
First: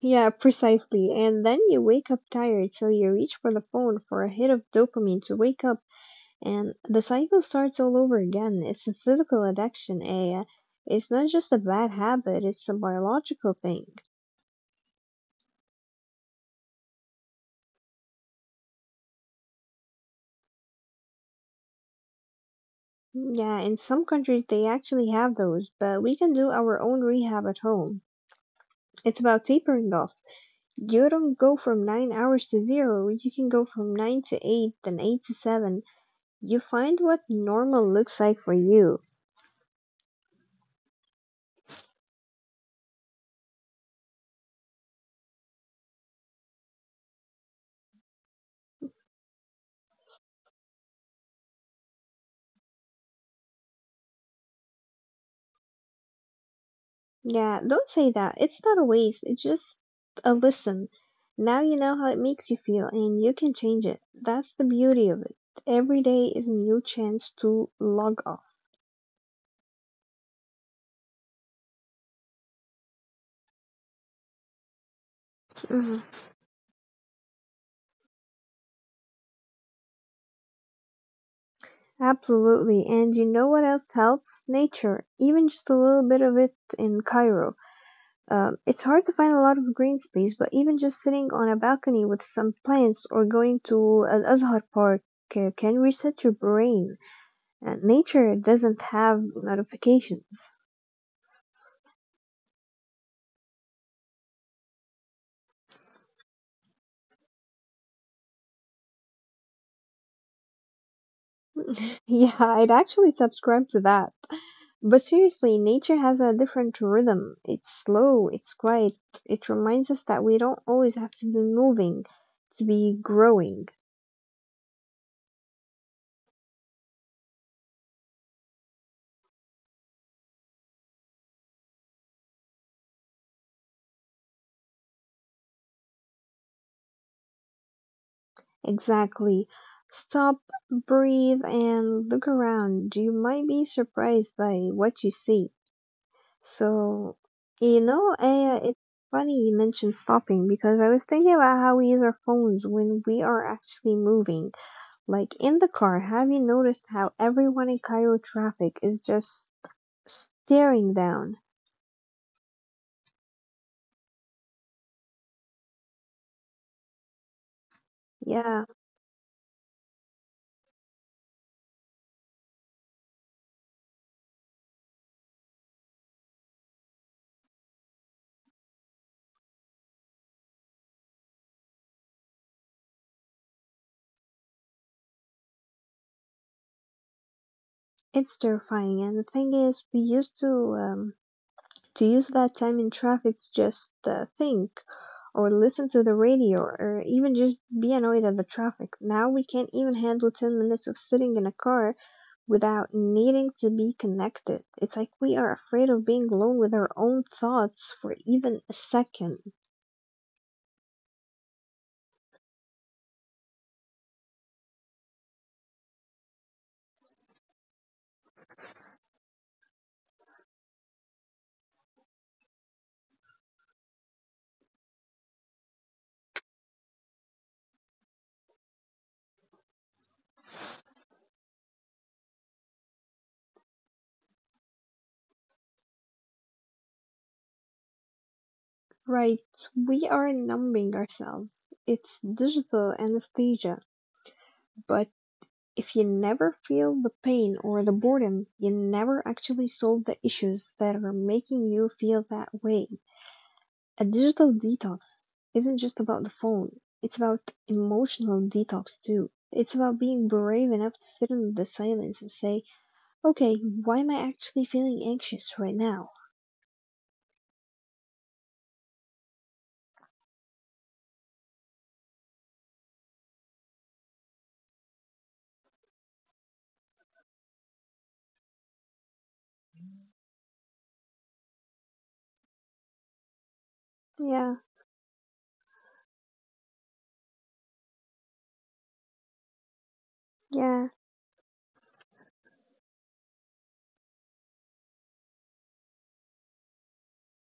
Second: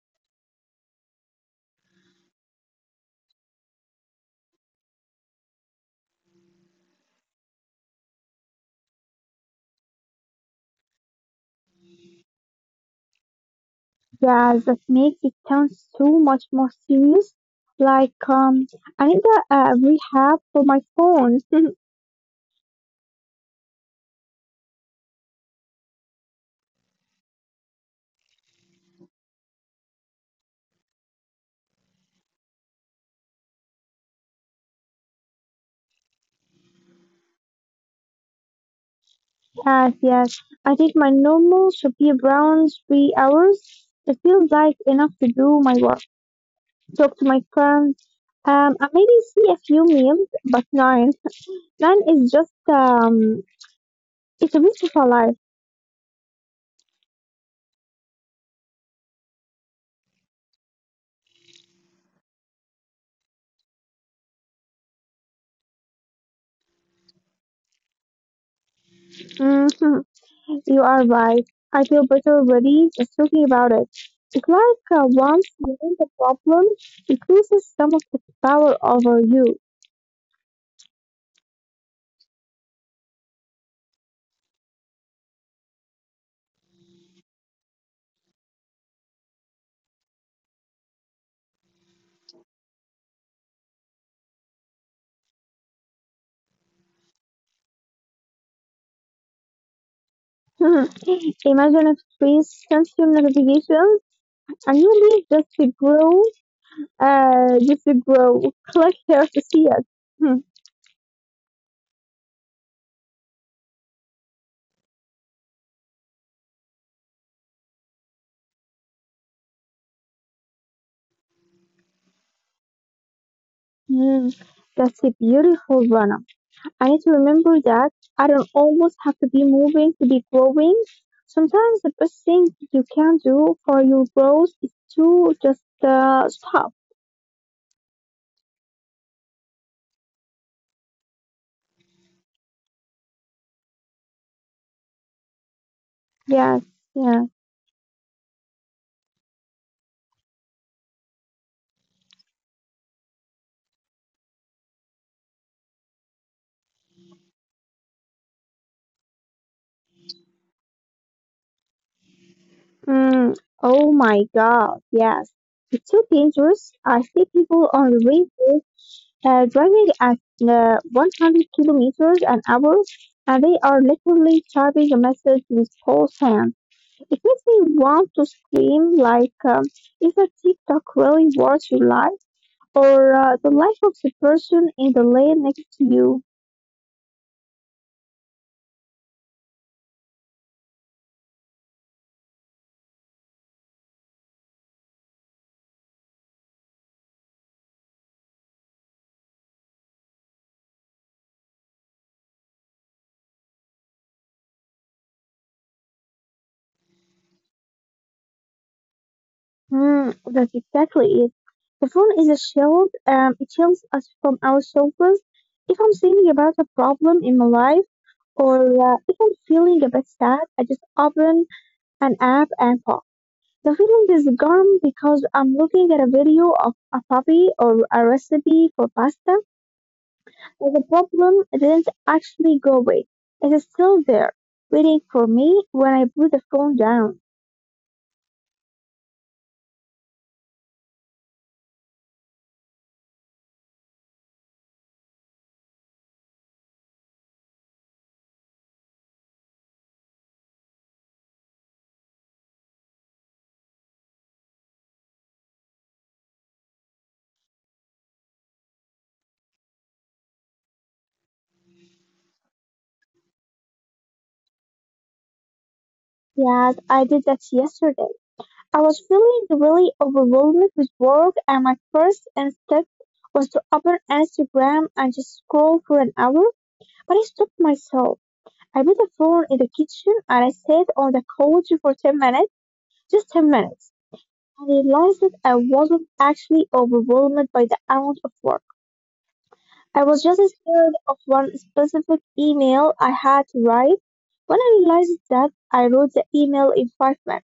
S1: Yeah, precisely. And then you wake up tired, so you reach for the phone for a hit of dopamine to wake up. And the cycle starts all over again. It's a physical addiction, Aya. It's not just a bad habit, it's a biological thing.
S2: Yeah, that makes it sound so much more serious. Like, I need a rehab for my phone.
S1: Yeah, in some countries they actually have those, but we can do our own rehab at home. It's about tapering off. You don't go from 9 hours to 0, you can go from 9 to 8, then 8 to 7. You find what normal looks like for you.
S2: Yes, yes. I think my normal should be around 3 hours. It feels like enough to do my work, talk to my friends, and maybe see a few memes. But nine. Nine is just, it's a beautiful life.
S1: Yeah, don't say that. It's not a waste. It's just a listen. Now you know how it makes you feel and you can change it. That's the beauty of it. Every day is a new chance to log off.
S2: Mhm. You are right. I feel better already just talking about it. It's like once you
S1: Mhm.
S2: name the problem, it loses some of its power over you.
S1: Absolutely. And you know what else helps? Nature. Even just a little bit of it in Cairo. It's hard to find a lot of green space, but even just sitting on a balcony with some plants or going to Al Azhar Park can reset your brain. And nature doesn't have notifications.
S2: Imagine if trees sensor notifications and you leave just to grow, uh, just to grow, click here to see it. Hmm.
S1: Yeah, I'd actually subscribe to that. But seriously, nature has a different rhythm. It's slow, it's quiet. It reminds us that we don't always have to be moving to be growing.
S2: Hmm. That's a beautiful runner. I need to remember that I don't always have to be moving to be growing. Sometimes the best thing you can do for your growth is to just stop.
S1: Exactly. Stop, breathe, and look around. You might be surprised by what you see.
S2: Yes,
S1: So,
S2: yes.
S1: it's funny you mentioned stopping because I was thinking about how we use our phones when we are actually moving. Like in the car, have you noticed how everyone in Cairo traffic is just staring down?
S2: Mm, oh my God, yes. It's so dangerous. I see people on the races
S1: Yeah,
S2: driving at 100 kilometers an hour and they are literally typing a message with both hands. It makes me want to scream like, is that TikTok really worth your life or the life of the person in the lane next to you?
S1: it's terrifying. And the thing is, we used um, to use that time in traffic to just think or listen to the radio or even just be annoyed at the traffic. Now we can't even handle 10 minutes of sitting in a car without needing to be connected. It's like we are afraid of being alone with our own thoughts for even a second.
S2: Hmm, that's exactly it. The phone is a shield, it shields us from ourselves. If I'm thinking about a problem in my life or if I'm feeling a bit sad, I just open an app and pop. The feeling is gone because I'm looking at a video of a puppy or a recipe for pasta. But the problem it didn't actually go away. It is still there, waiting for me when I put the phone down.
S1: Right, we are numbing ourselves. It's digital anesthesia, but if you never feel the pain or the boredom, you never actually solve the issues that are making you feel that way. A digital detox isn't just about the phone, it's about emotional detox too. It's about being brave enough to sit in the silence and say, okay, why am I actually feeling anxious right now?
S2: Yes, I did that yesterday. I was feeling really overwhelmed with work and my first instinct was to open Instagram and just scroll for an hour, but I stopped myself. I put the phone in the kitchen and I sat on the couch for 10 minutes, just 10 minutes. I
S1: Yeah,
S2: realized that I wasn't actually overwhelmed by the amount of work. I was just scared
S1: yeah,
S2: of one specific email I had to write. When I realized that, I wrote the email in 5 minutes,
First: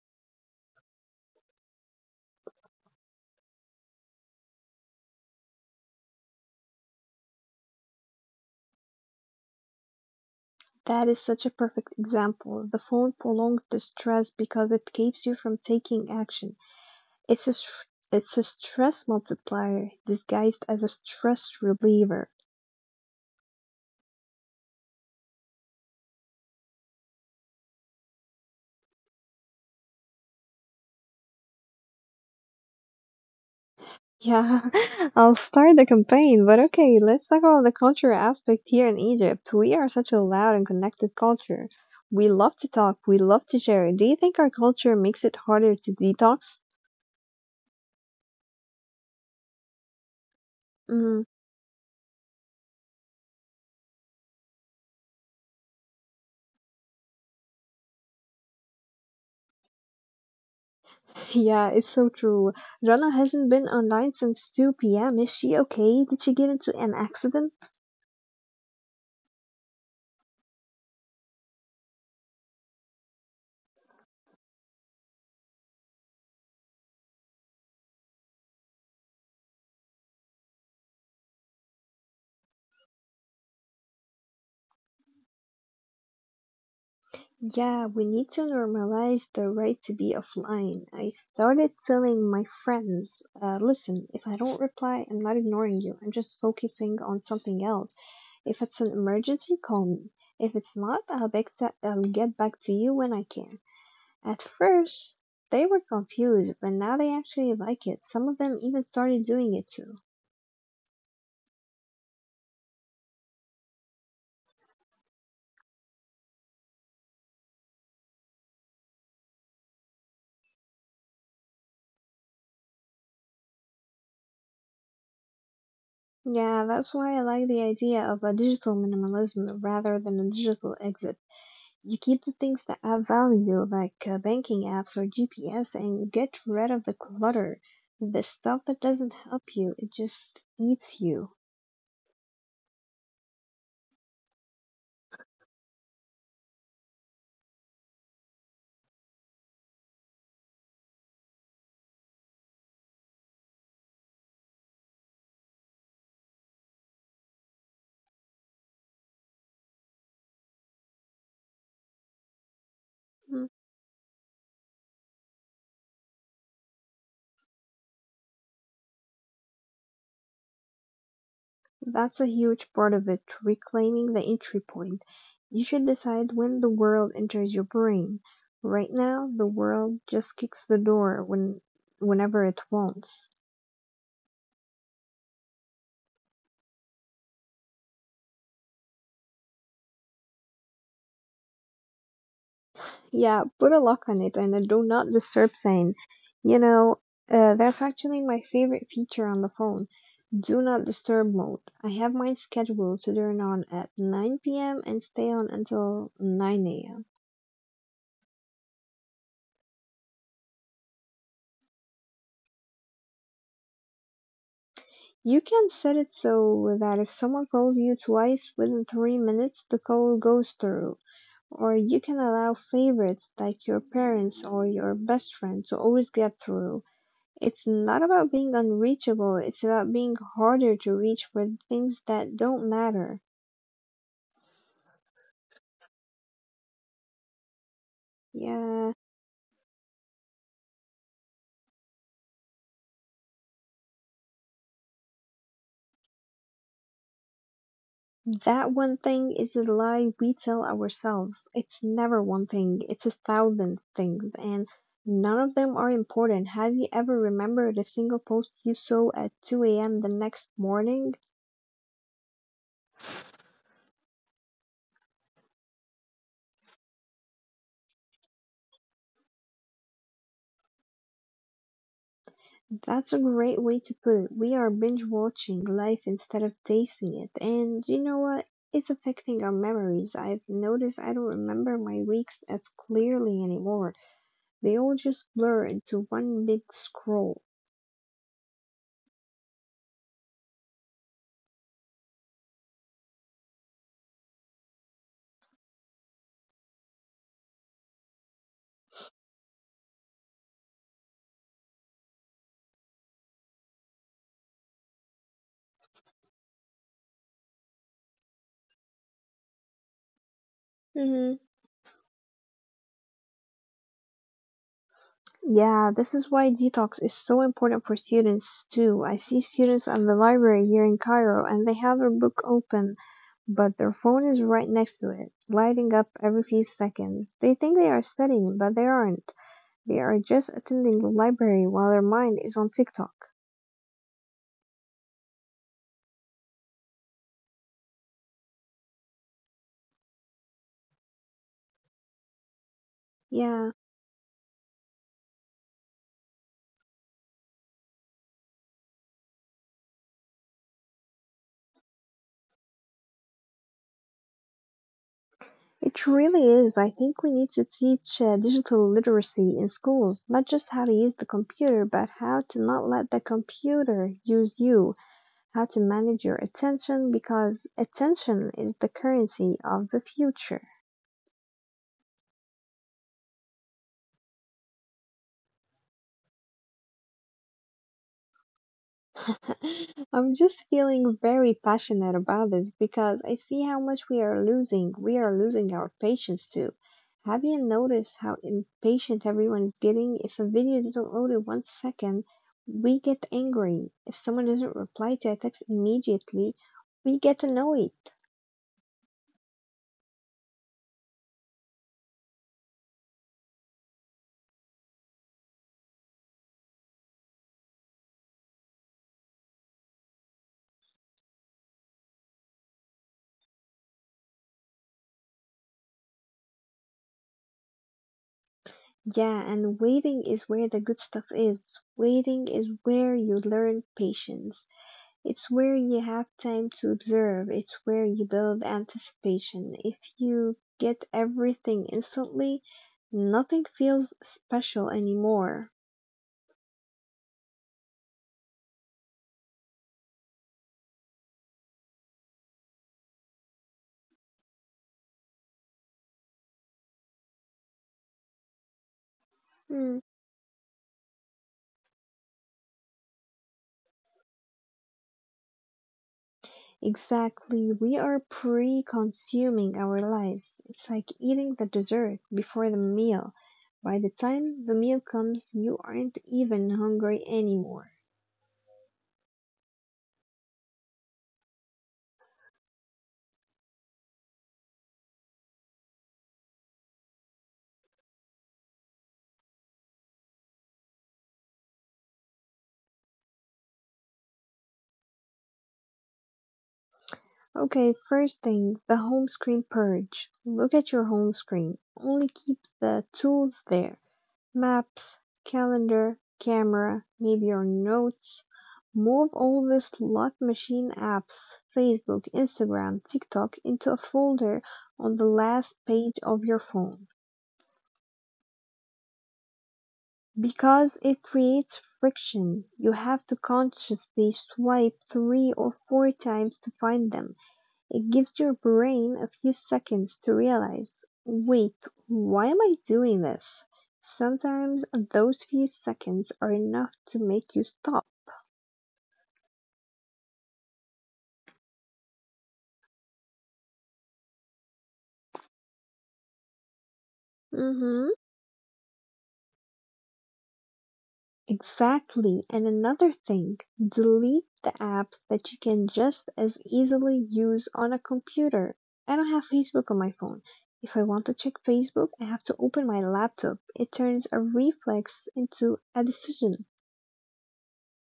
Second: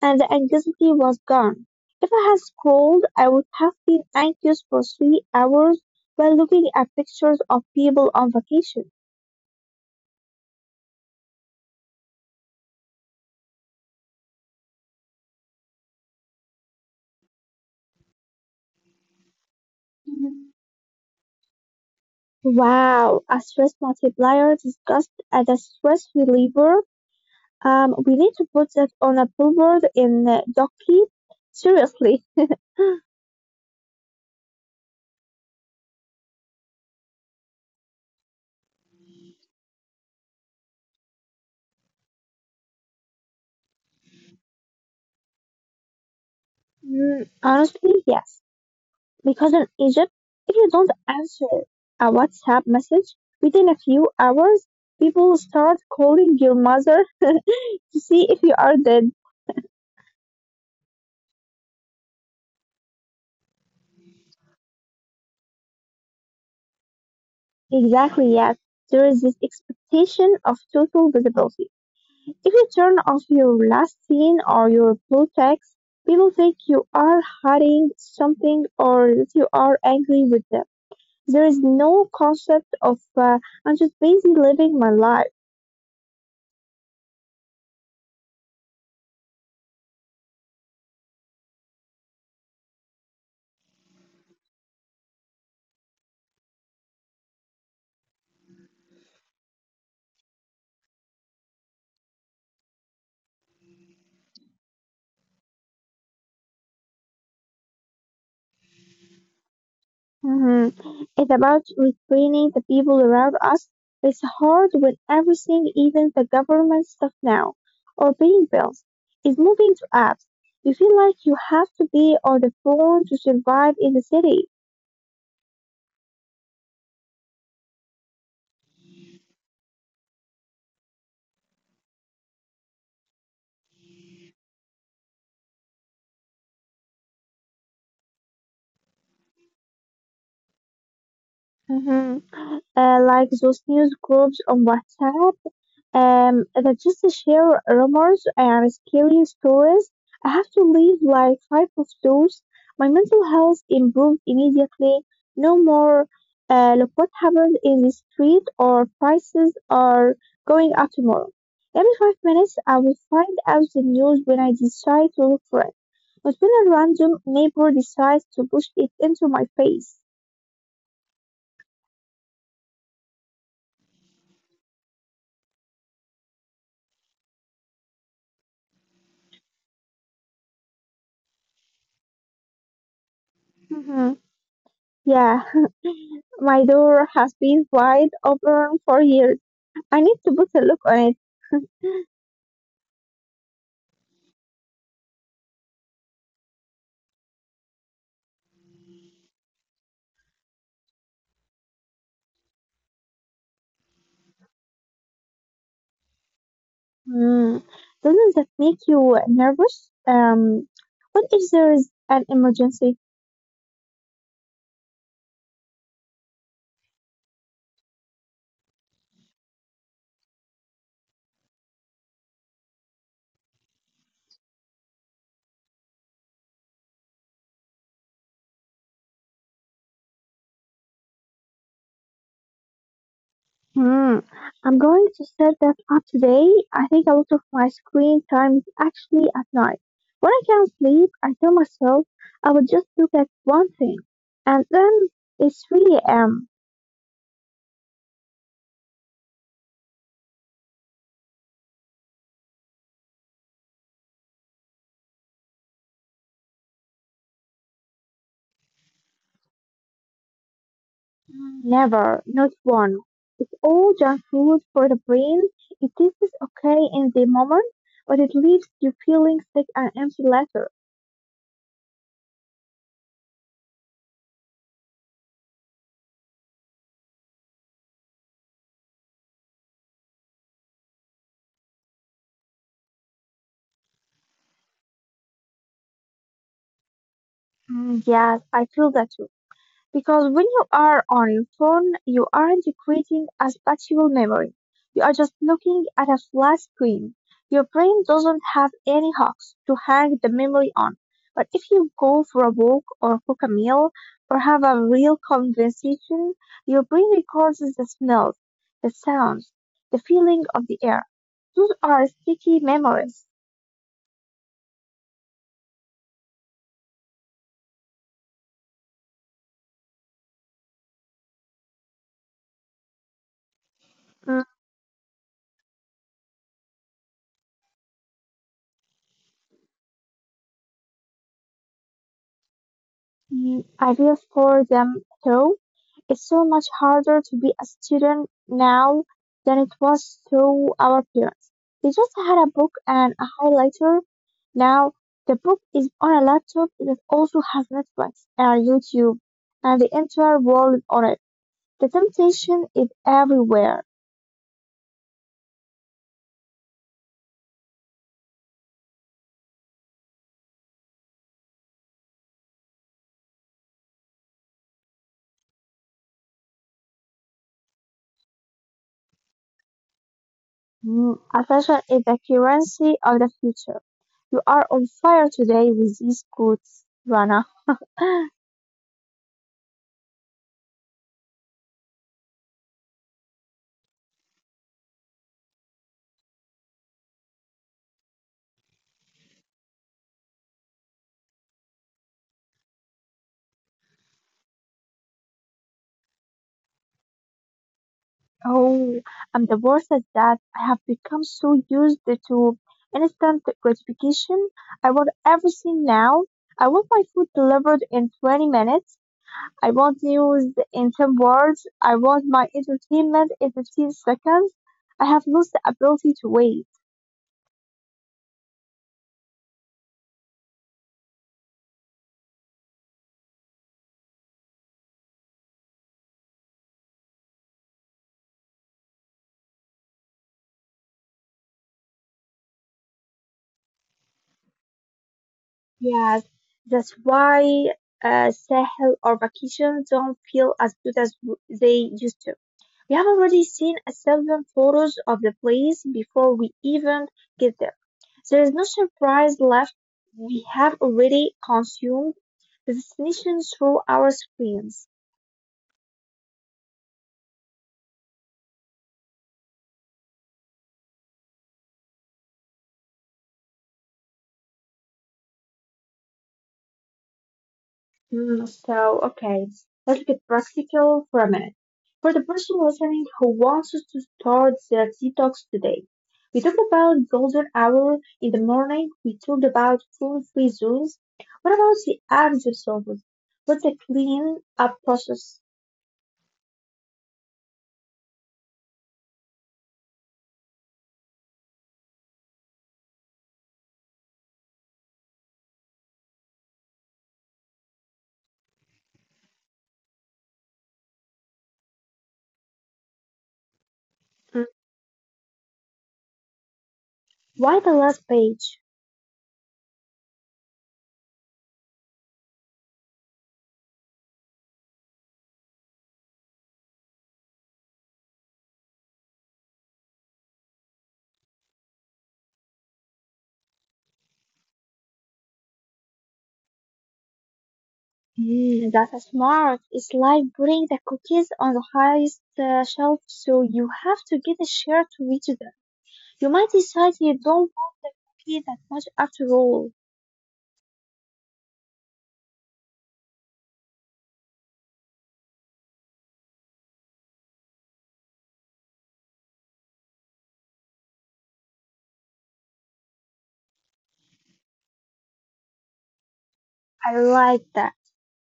S2: and the anxiety was gone. If I had scrolled, I would have been anxious for 3 hours while looking at pictures of people on vacation.
S1: That is such a perfect example. The phone prolongs the stress because it keeps you from taking action. It's a str- it's a stress multiplier
S2: Mhm.
S1: disguised as a stress reliever.
S2: Wow, a stress multiplier discussed as a stress reliever. We need to put that on a billboard in Docky. Seriously.
S1: Yeah, I'll start the campaign, but okay, let's talk about the cultural aspect here in Egypt. We are such a loud and connected culture. We love to talk, we love to share. Do you think our culture makes it harder to detox?
S2: Mm, honestly, yes. Because in Egypt, if you don't
S1: Mm,
S2: answer a WhatsApp message within a few hours, people start calling your mother to see if you are dead.
S1: yeah, it's so true. Rana hasn't been online since 2 p.m. Is she okay? Did she get into an accident?
S2: Exactly, yes. There is this expectation of total visibility. If you turn off your last scene or your blue text, people think you are hiding something or that you are angry with them. There is no concept of I'm just busy living my life.
S1: Yeah, we need to normalize the right to be offline. I started telling my friends, listen, if I don't reply, I'm not ignoring you. I'm just focusing on something else. If it's an emergency, call me. If it's not, I'll get back to you when I can. At first, they were confused, but now they actually like it. Some of them even started doing it too.
S2: Mhm. It's about retraining the people around us. It's hard when everything, even the government stuff now, or paying bills, is moving to apps. You feel like you have to be on the phone to survive in the city.
S1: Yeah, that's why I like the idea of a digital minimalism rather than a digital exit. You keep the things that add value, like banking apps or GPS, and you get rid of the clutter. The stuff that doesn't help you, it just eats you.
S2: Hmm. Like those news groups on WhatsApp, that just share rumors and scary stories. I have to leave like five of those. My mental health improved immediately. No more, look what happened in the street or prices are going up tomorrow. Every five minutes, I will find
S1: Mm,
S2: out the news when I decide to look for it. But when a random neighbor decides to push it into my face.
S1: that's a huge part of it, reclaiming the entry point. You should decide when the world enters your brain. Right now, the world just kicks the door whenever it wants.
S2: Mhm. Yeah, my door has been wide open for years. I need to put a look on it.
S1: Yeah, put a lock on it and a do not disturb sign. You know, that's actually my favorite feature on the phone. Do not disturb mode. I have mine scheduled to turn on at 9 p.m. and stay on until 9 a.m.
S2: Hmm. Doesn't that make you nervous? What if there is an emergency?
S1: You can set it so that if someone calls you twice within 3 minutes, the call goes through. Or you can allow favorites like your parents or your best friend to always get through. It's not about being unreachable, it's about being harder to reach for things that don't matter.
S2: Hmm. I'm going to set that up today. I think a lot of my screen time is
S1: Yeah,
S2: actually at night. When I can't sleep, I tell myself I will just look at one thing, and then it's 3 a.m.
S1: that one thing is a lie we tell ourselves. It's never one thing, it's a thousand things, and none of them are important. Have you ever remembered a single post you saw at 2 a.m. the next morning?
S2: Never, not one. It's all junk food for the brain. It tastes okay in the moment, but it leaves you feeling sick and empty later.
S1: That's a great way to put it. We are binge watching life instead of tasting it. And you know what? It's affecting our memories. I've noticed I don't remember my weeks as clearly anymore. They all just blur into one big scroll.
S2: Mm, yes, I feel that. Because when you are on your phone, you aren't creating a spatial memory. You are just looking at a flat screen. Your brain doesn't have any hooks to hang the memory on. But if you go for a walk or cook a meal or have a real conversation, your brain records the smells, the sounds, the feeling of the air.
S1: Hmm.
S2: Those are sticky memories.
S1: Yeah, this is why detox is so important for students too. I see students at the library here in Cairo and they have their book open, but their phone is right next to it, lighting up every few seconds. They think they are studying, but they aren't. They are just attending the library while their mind is on TikTok.
S2: Mm, ideal for them, though. It's so much harder to be a student now than it was through our parents. They just had a book and a
S1: Yeah,
S2: highlighter. Now, the book is on a laptop that also has Netflix and YouTube and the entire world on it. The temptation is everywhere.
S1: it really is. I think we need to teach digital literacy in schools, not just how to use the computer, but how to not let the computer use you, how to manage your attention, because attention is the currency of the future.
S2: Mm, attention is the currency of the future. You are on fire today with these quotes, Rana.
S1: I'm just feeling very passionate about this because I see how much we are losing. We are losing our patience too. Have you noticed how impatient everyone is getting? If a video doesn't load in 1 second, we get angry. If someone doesn't reply to a text immediately, we get annoyed.
S2: Oh, and the worst is that I have become so used to instant gratification. I want everything now. I want my food delivered in 20 minutes. I want news in 10 words. I want my entertainment in 15 seconds. I have lost the ability to wait.
S1: Yeah, and waiting is where the good stuff is. Waiting is where you learn patience. It's where you have time to observe, it's where you build anticipation. If you get everything instantly, nothing feels special anymore.
S2: Yes, that's why Sahel or vacations don't feel as good as they used to. We have already seen a thousand photos of the place before we even get there. There is no surprise left.
S1: Hmm,
S2: We have already consumed the destination through our screens.
S1: exactly. We are pre consuming our lives. It's like eating the dessert before the meal. By the time the meal comes, you aren't even hungry anymore.
S2: Hmm, so, okay, let's get practical for a minute. For the person listening who wants us to start their detox today, we talked about golden hour in the morning. We talked about food-free zones. What about the acts themselves? What's the clean up process?
S1: Okay, first thing, the home screen purge. Look at your home screen. Only keep the tools there. Maps, calendar, camera, maybe your notes. Move all the slot machine apps, Facebook, Instagram, TikTok into a
S2: Hmm.
S1: folder on the last page of your phone.
S2: Why the last page?
S1: Because it creates friction, you have to consciously swipe three or four times to find them. It gives your brain a few seconds to realize, wait, why am I doing this? Sometimes those few seconds are enough to make you stop.
S2: Mm, that's smart. It's like putting the cookies on the highest shelf, so you have to get a share to reach them. You might decide you don't want
S1: Mhm.
S2: it that much after all.
S1: Exactly. And another thing, delete the apps that you can just as easily use on a computer. I don't have Facebook on my phone. If I want to check Facebook, I have to open my laptop. It turns a reflex into a decision.
S2: I like that.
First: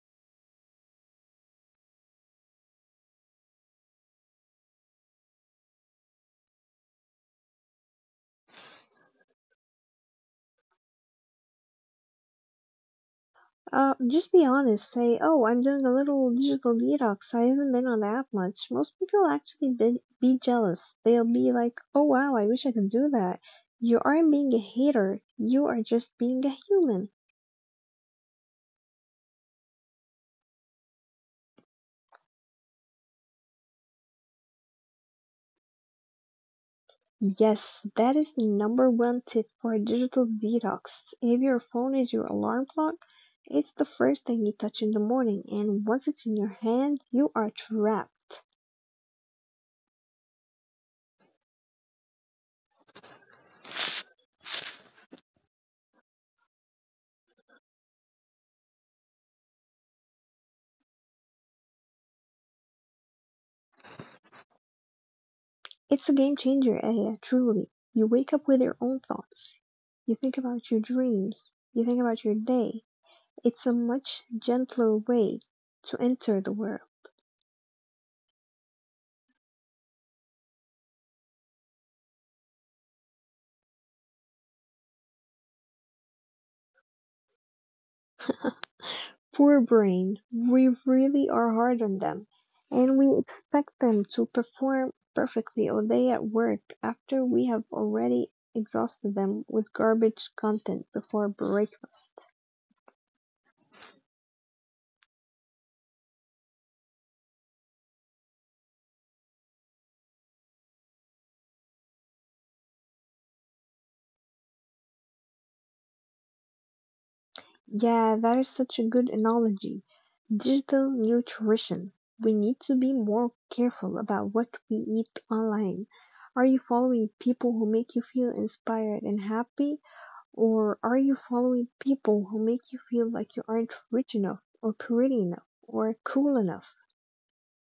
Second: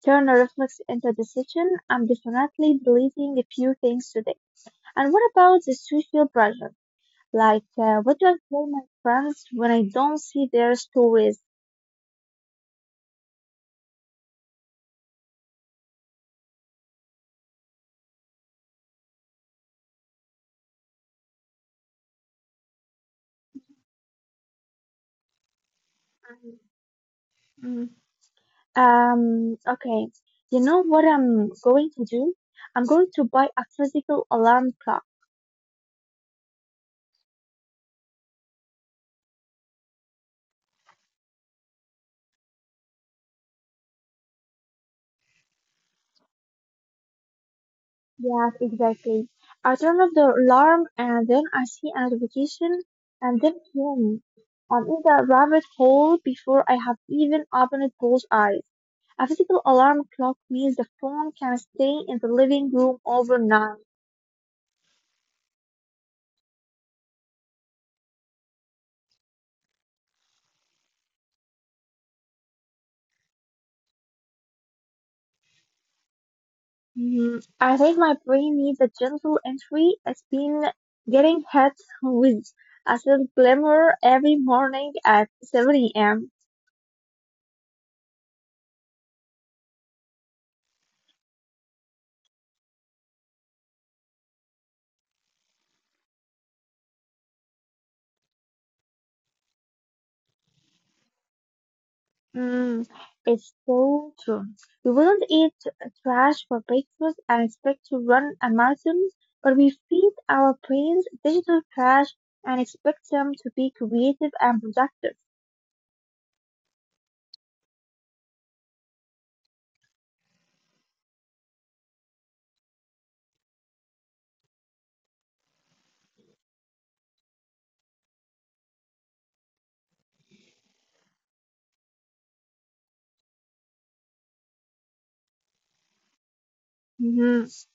S2: Turn a reflex into a decision. I'm definitely deleting a few things today. And what about the social pressure? Like, what do I tell my friends when I don't see their stories?
S1: Just be honest. Say, oh, I'm doing a little digital detox. I haven't been on the app much. Most people actually be jealous. They'll be like, oh wow, I wish I could do that. You aren't being a hater. You are just being a human.
S2: Okay. You know what I'm going to do? I'm going to buy a physical alarm clock.
S1: Yes, that is the number one tip for a digital detox. If your phone is your alarm clock, it's the first thing you touch in the morning, and once it's in your hand, you are trapped.
S2: Yes, exactly. I turn off the alarm and then I see a notification and then boom. I'm in the rabbit hole before I have even opened both eyes. A physical alarm clock means the phone can stay in the living room overnight.
S1: It's a game changer, eh, truly. You wake up with your own thoughts. You think about your dreams. You think about your day. It's a much gentler way to enter the world.
S2: Mm, I think my brain needs a gentle entry. It's been getting hit with a little glimmer every morning at 7 a.m.
S1: Poor brain, we really are hard on them, and we expect them to perform perfectly all day at work after we have already exhausted them with garbage content before breakfast.
S2: Mm, it's so true. We wouldn't eat trash for breakfast and expect to run a marathon, but we feed our brains digital trash and expect them to be creative and productive.
S1: Yeah, that is such a good analogy. Digital nutrition. We need to be more careful about what we eat online. Are you following people who make you feel inspired and happy? Or are you following people who make you feel like you aren't rich enough, or pretty enough, or cool enough?
S2: Mhm.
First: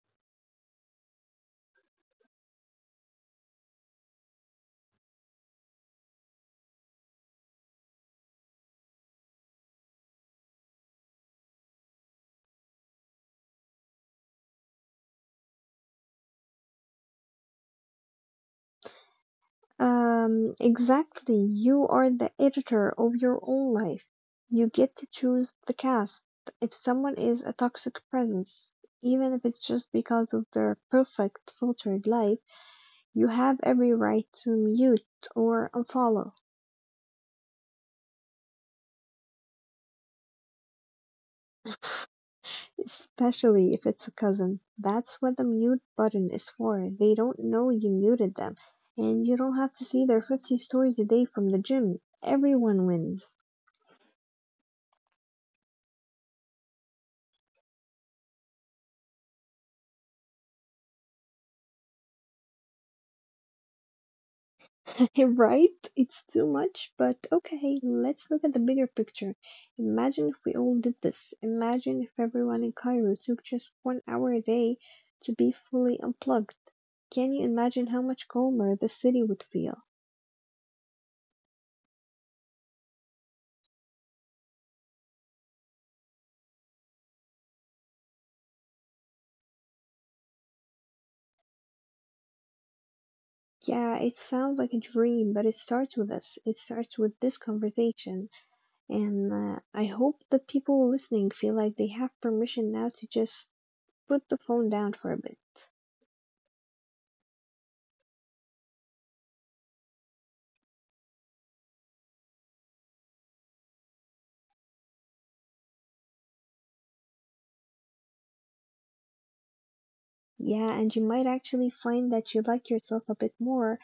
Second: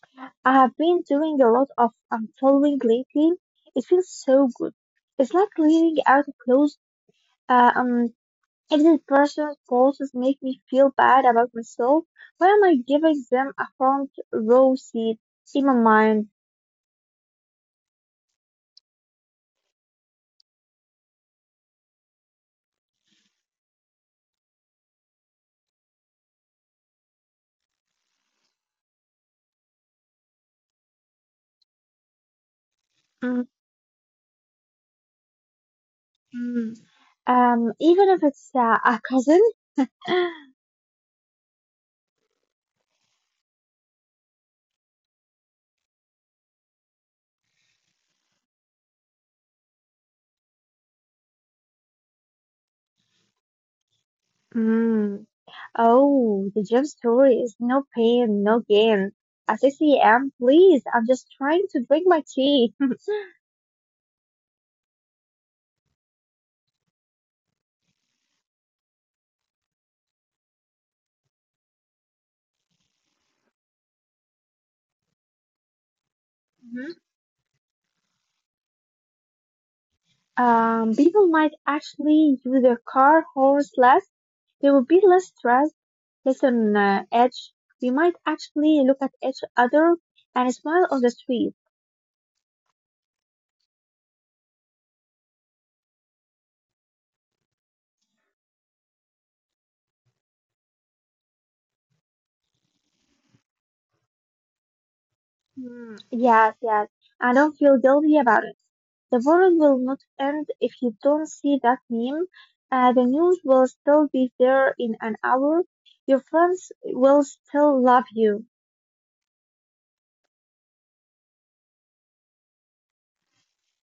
S2: I have been doing a lot of unfollowing lately. It feels so good. It's like cleaning out clothes. Uh Um, if the person closest make me feel bad about myself, why am I giving them a front row seat in my mind?
S1: Exactly. You are the editor of your own life. You get to choose the cast. If someone is a toxic presence, even if it's just because of their perfect filtered life, you have every right to mute or unfollow,
S2: Mm-hmm. Even if it's a cousin.
S1: especially if it's a cousin. That's what the mute button is for. They don't know you muted them, and you don't have to see their 50 stories a day from the gym. Everyone wins.
S2: Mm. Oh, the gym story is no pain, no gain. At 6 a.m., please, I'm just trying to drink my tea.
S1: Right? It's too much, but okay, let's look at the bigger picture. Imagine if we all did this. Imagine if everyone in Cairo took just 1 hour a day to be fully unplugged.
S2: Mhm.
S1: Can you imagine how much calmer the city would feel?
S2: People might actually use their car horse less. They will be less stressed. Listen, Edge, we might actually look at each other and smile on the street.
S1: Yeah, it sounds like a dream, but it starts with us. It starts with this conversation. And I hope that people listening feel like they have permission now to just put the phone down for a bit.
S2: Hmm, yes, yes, I don't feel guilty about it. The world will not end if you don't see that meme. The news will still be there in an hour. Your friends will still love you.
S1: Yeah, and you might actually find that you like yourself a bit more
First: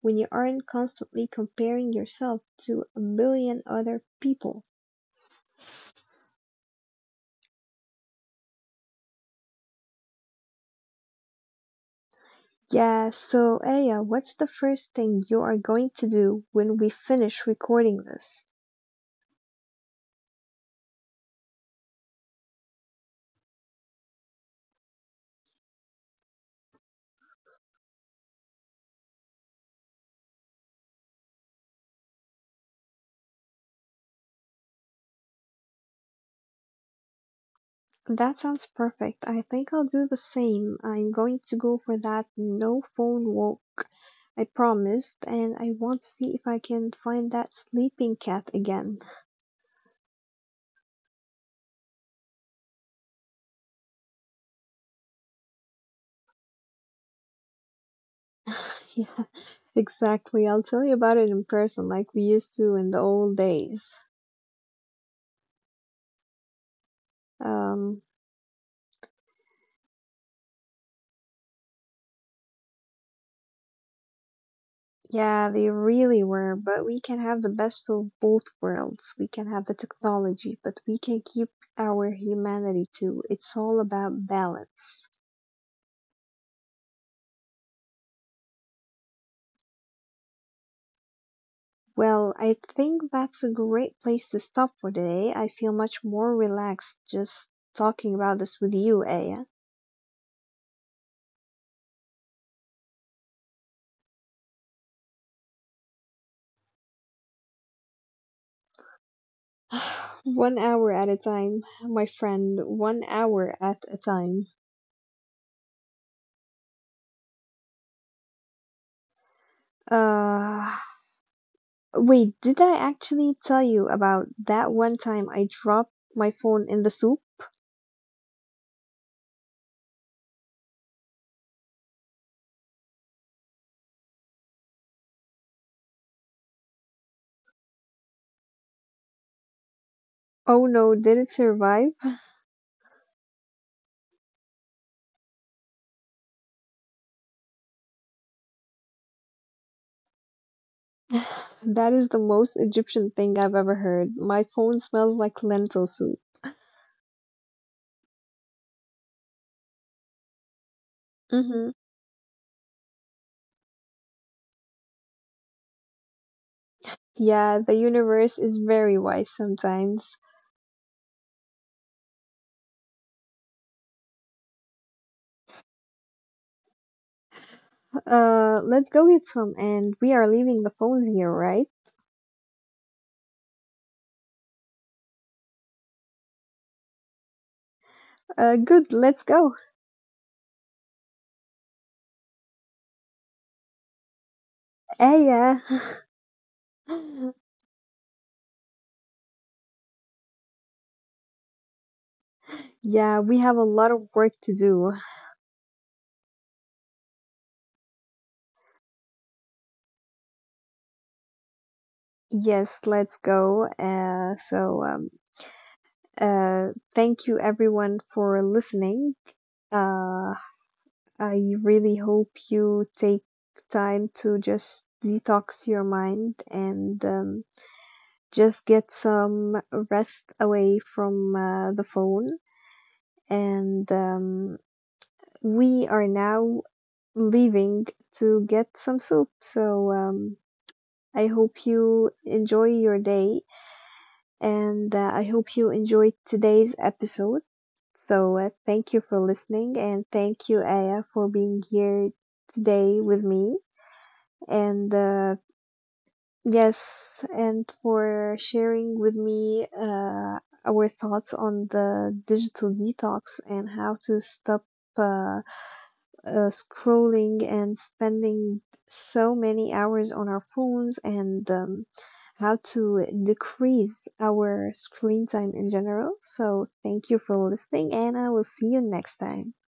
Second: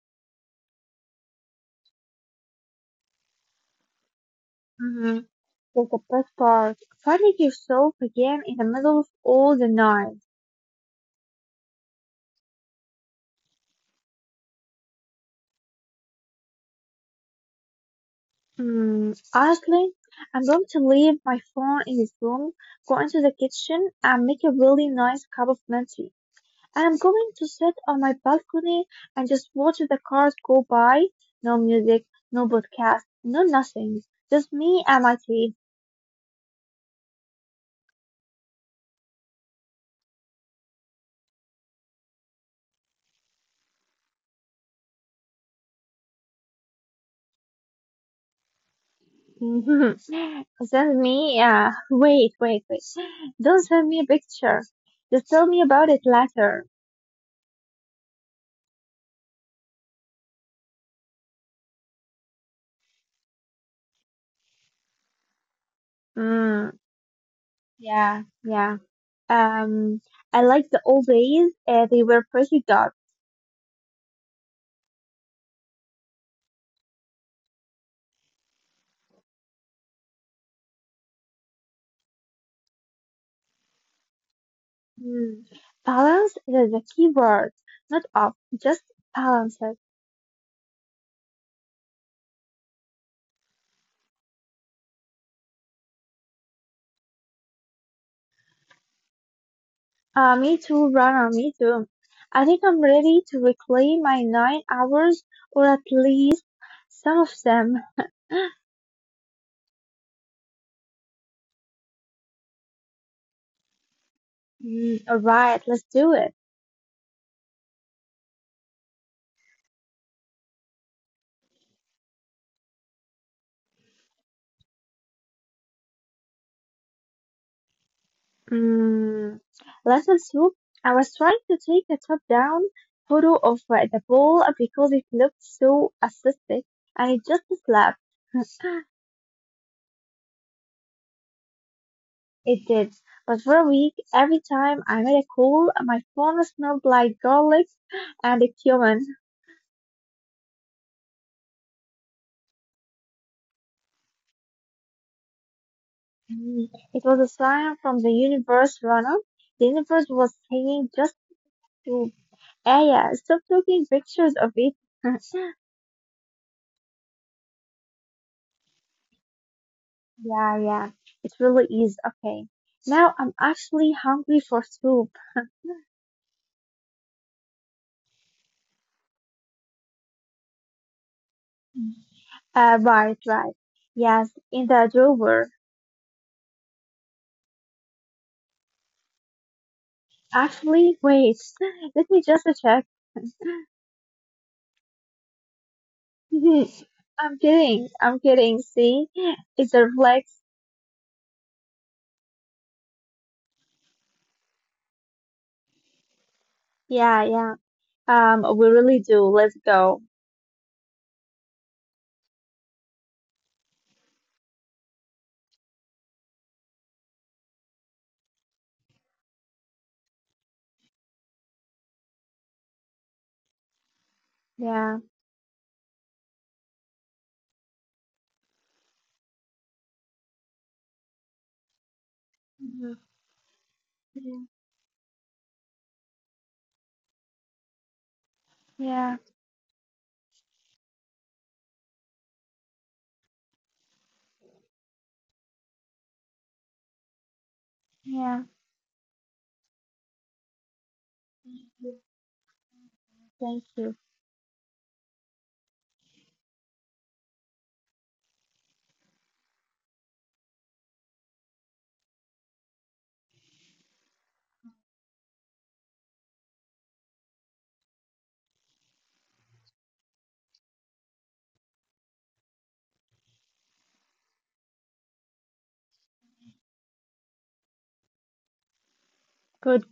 S1: when you aren't constantly comparing yourself to a million other people.
S2: Mm-hmm. That's the best part. Finding yourself again in the middle of all the noise.
S1: Yeah, so Aya, what's the first thing you are going to do when we finish recording this?
S2: Mm, honestly, I'm going to leave my phone in his room, go into the kitchen, and make a really nice cup of mint tea. And I'm going to sit on my balcony and just watch the cars go by. No music, no podcast, no nothing. Just me and my tea.
S1: That sounds perfect. I think I'll do the same. I'm going to go for that no phone walk I promised, and I want to see if I can find that sleeping cat again.
S2: Send me, wait, wait, wait. Don't send me a picture. Just tell me about it later.
S1: Yeah, exactly. I'll tell you about it in person, like we used to in the old days.
S2: Mm,
S1: Um,
S2: yeah, yeah. Um, I like the old days. They were pretty dark.
S1: yeah, they really were, but we can have the best of both worlds. We can have the technology, but we can keep our humanity too. It's all about balance.
S2: Hmm. Balance is the key word. Not off, just balance it.
S1: Well, I think that's a great place to stop for today. I feel much more relaxed just talking about this with you, Aya.
S2: Me too, Rana, me too. I think I'm ready to reclaim my nine hours, or at least some of them.
S1: 1 hour at a time, my friend, 1 hour at a time.
S2: Mm, alright, let's do it.
S1: Uh, wait, did I actually tell you about that one time I dropped my phone in the soup?
S2: Mm, lesson two. I was trying to take a top-down photo of the ball because it looked so aesthetic, and it just slapped.
S1: Oh no, did it survive?
S2: It did. But for a week, every time I made a call, my phone smelled like garlic and a cumin.
S1: That is the most Egyptian thing I've ever heard. My phone smells like lentil soup.
S2: Mm, it was a sign from the universe, Rana. The universe was saying just
S1: Hmm.
S2: to, ah, yeah, stop taking pictures of it.
S1: Yeah, the universe is very wise sometimes.
S2: Yeah, yeah, it really is. Okay. Now I'm actually hungry for soup.
S1: Let's go get some, and we are leaving the phones here, right?
S2: Right, right. Yes, in the drawer.
S1: Good, let's go.
S2: Actually, wait, let me just check.
S1: Eh, yeah.
S2: I'm kidding. I'm kidding. See, it's a flex.
S1: Yeah, we have a lot of work to do.
S2: Yeah, yeah. We really do. Let's go.
S1: Yes, let's go. Uh, Thank you everyone for listening. Uh, I really hope you take time to
S2: Yeah.
S1: just detox your mind and just get some rest away from the phone.
S2: Mhm.
S1: And We are now leaving to
S2: Yeah.
S1: get
S2: Yeah.
S1: some soup. So I hope you enjoy your day and I hope you enjoyed today's episode.
S2: Yeah.
S1: So thank you for listening and thank you, Aya, for being here today with
S2: Thank
S1: me.
S2: you.
S1: And yes, and for sharing with me our thoughts on the digital detox and how to stop uh, scrolling and spending so many hours on our phones and how to decrease our screen time in general. So, thank you for listening, and I will see you next time.
S2: Good